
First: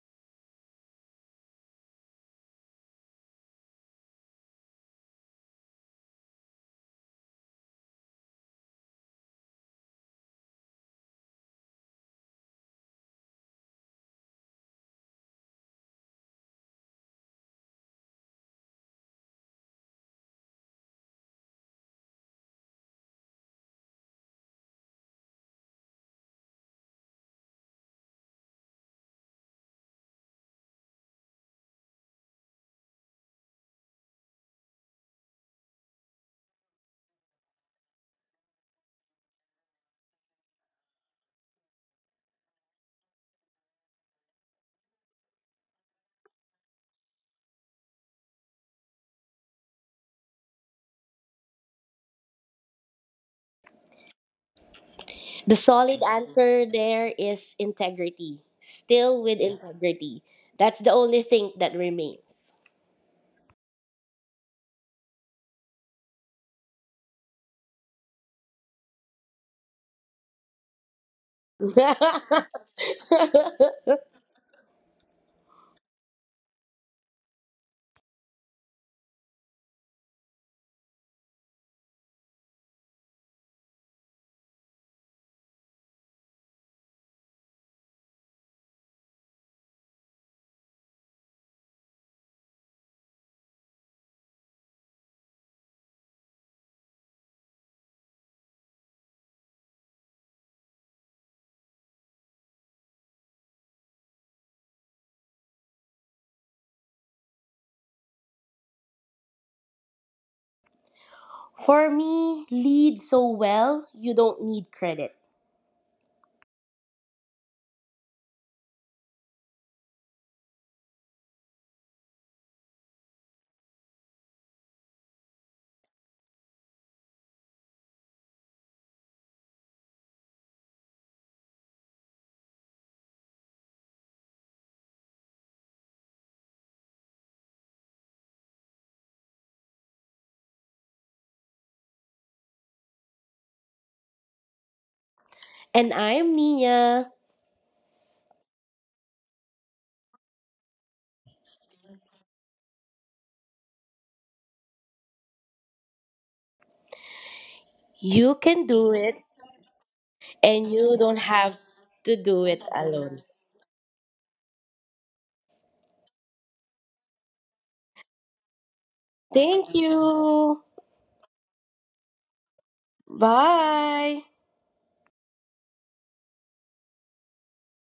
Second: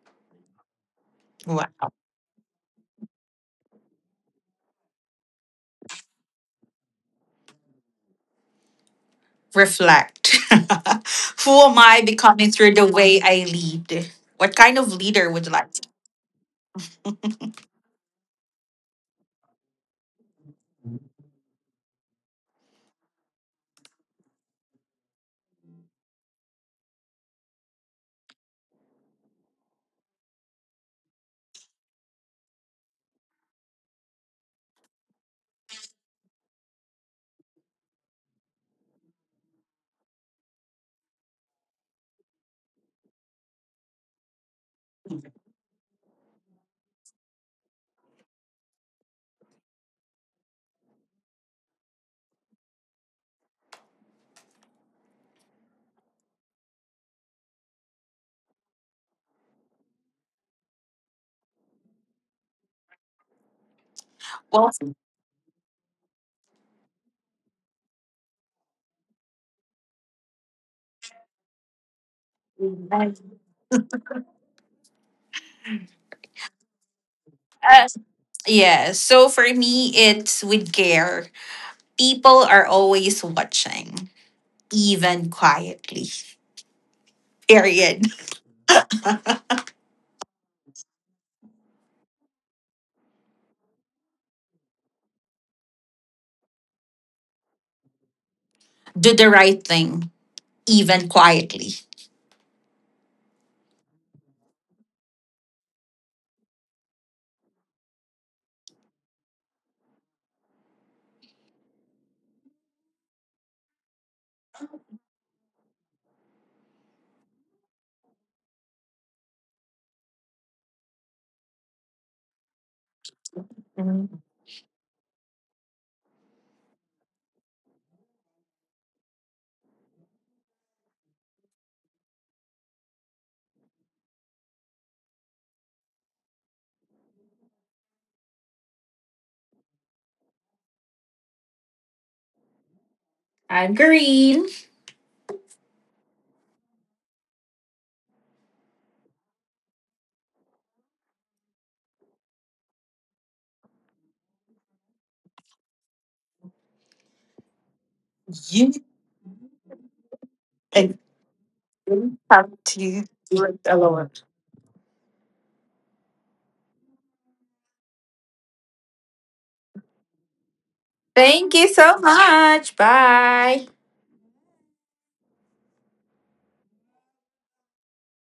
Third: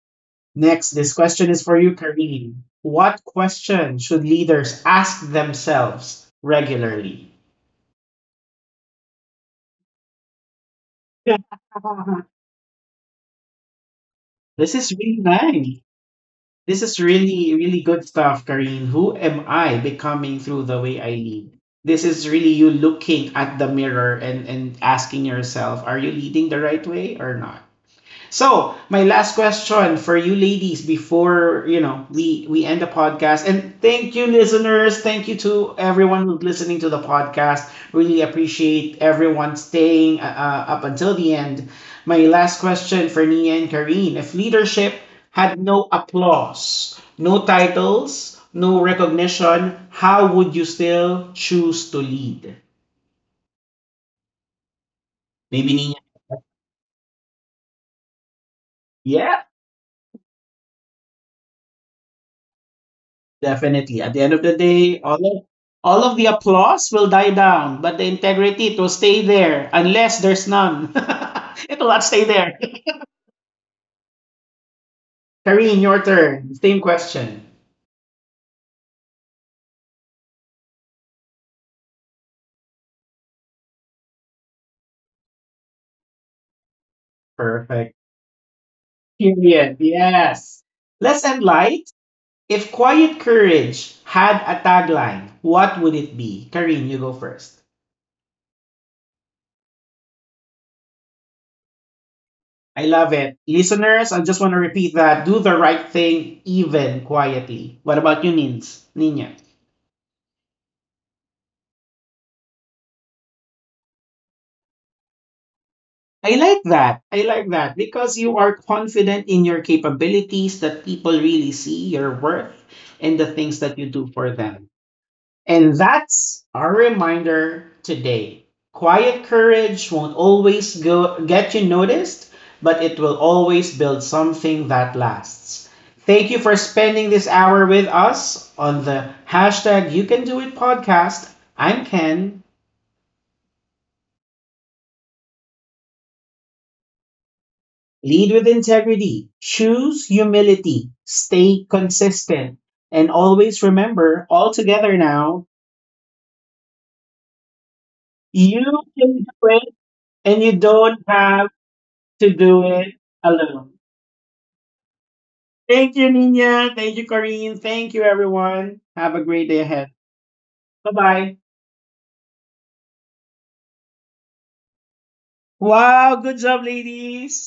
Next, this question is for you, Karine. What question should leaders ask themselves regularly? Reflect. [laughs] Who am I [laughs] becoming through the way I lead? What this kind of is really leader would you like nice. to be? This is really, really good stuff, Karine. Who am I becoming through the way I lead? This is really you looking at the mirror and asking yourself, are you leading the right way or not? So, my last question for you ladies before, we end the podcast. And thank you, listeners. Thank you to everyone who's listening to the podcast. Really appreciate everyone staying up until the end. My last question for Nia and Kareen: if leadership had no applause, no titles, no recognition, how would you still choose to lead? The Maybe Nia. solid answer there is integrity. Still with Yeah. integrity. That's the only thing that remains. Definitely. At the end of the Well, day, all of the applause will die down, but the integrity, it will stay there unless there's none. [laughs] it will not stay [laughs] there. [laughs] Karine, your turn. Same question. yes. Yeah. So for me, it's with care. People are always watching, even quietly. Perfect. Period. Period. Yes. Let's end light. If Quiet Courage had a tagline, what would it be? Karine, you go first. Do the right thing, even quietly. I love it. Listeners, I just want to repeat that. Do the right thing, even quietly. What about you, Nins? Nina? For me, lead so well, you don't need credit. I like that. I like that, because you are confident in your capabilities that people really see your worth and the things that you do Mhm. for them. And that's our reminder today. Quiet courage won't always go get you noticed, but it will always build something that lasts. Thank you for spending this hour with us on the #YouCanDoIt podcast. I'm Ken. I'm Green. And I'm Nina. Lead with integrity, choose humility, stay consistent, and always remember, all together now, You can You, you do it. can do it, and you And you don't and don't have have to you to do it have do it to alone. do it alone. alone. Thank you, Nina. Thank you, Corinne. Thank you, everyone. Have a great day Thank ahead. you. Bye bye. Thank you so much. Bye. Bye. Wow, good job, ladies.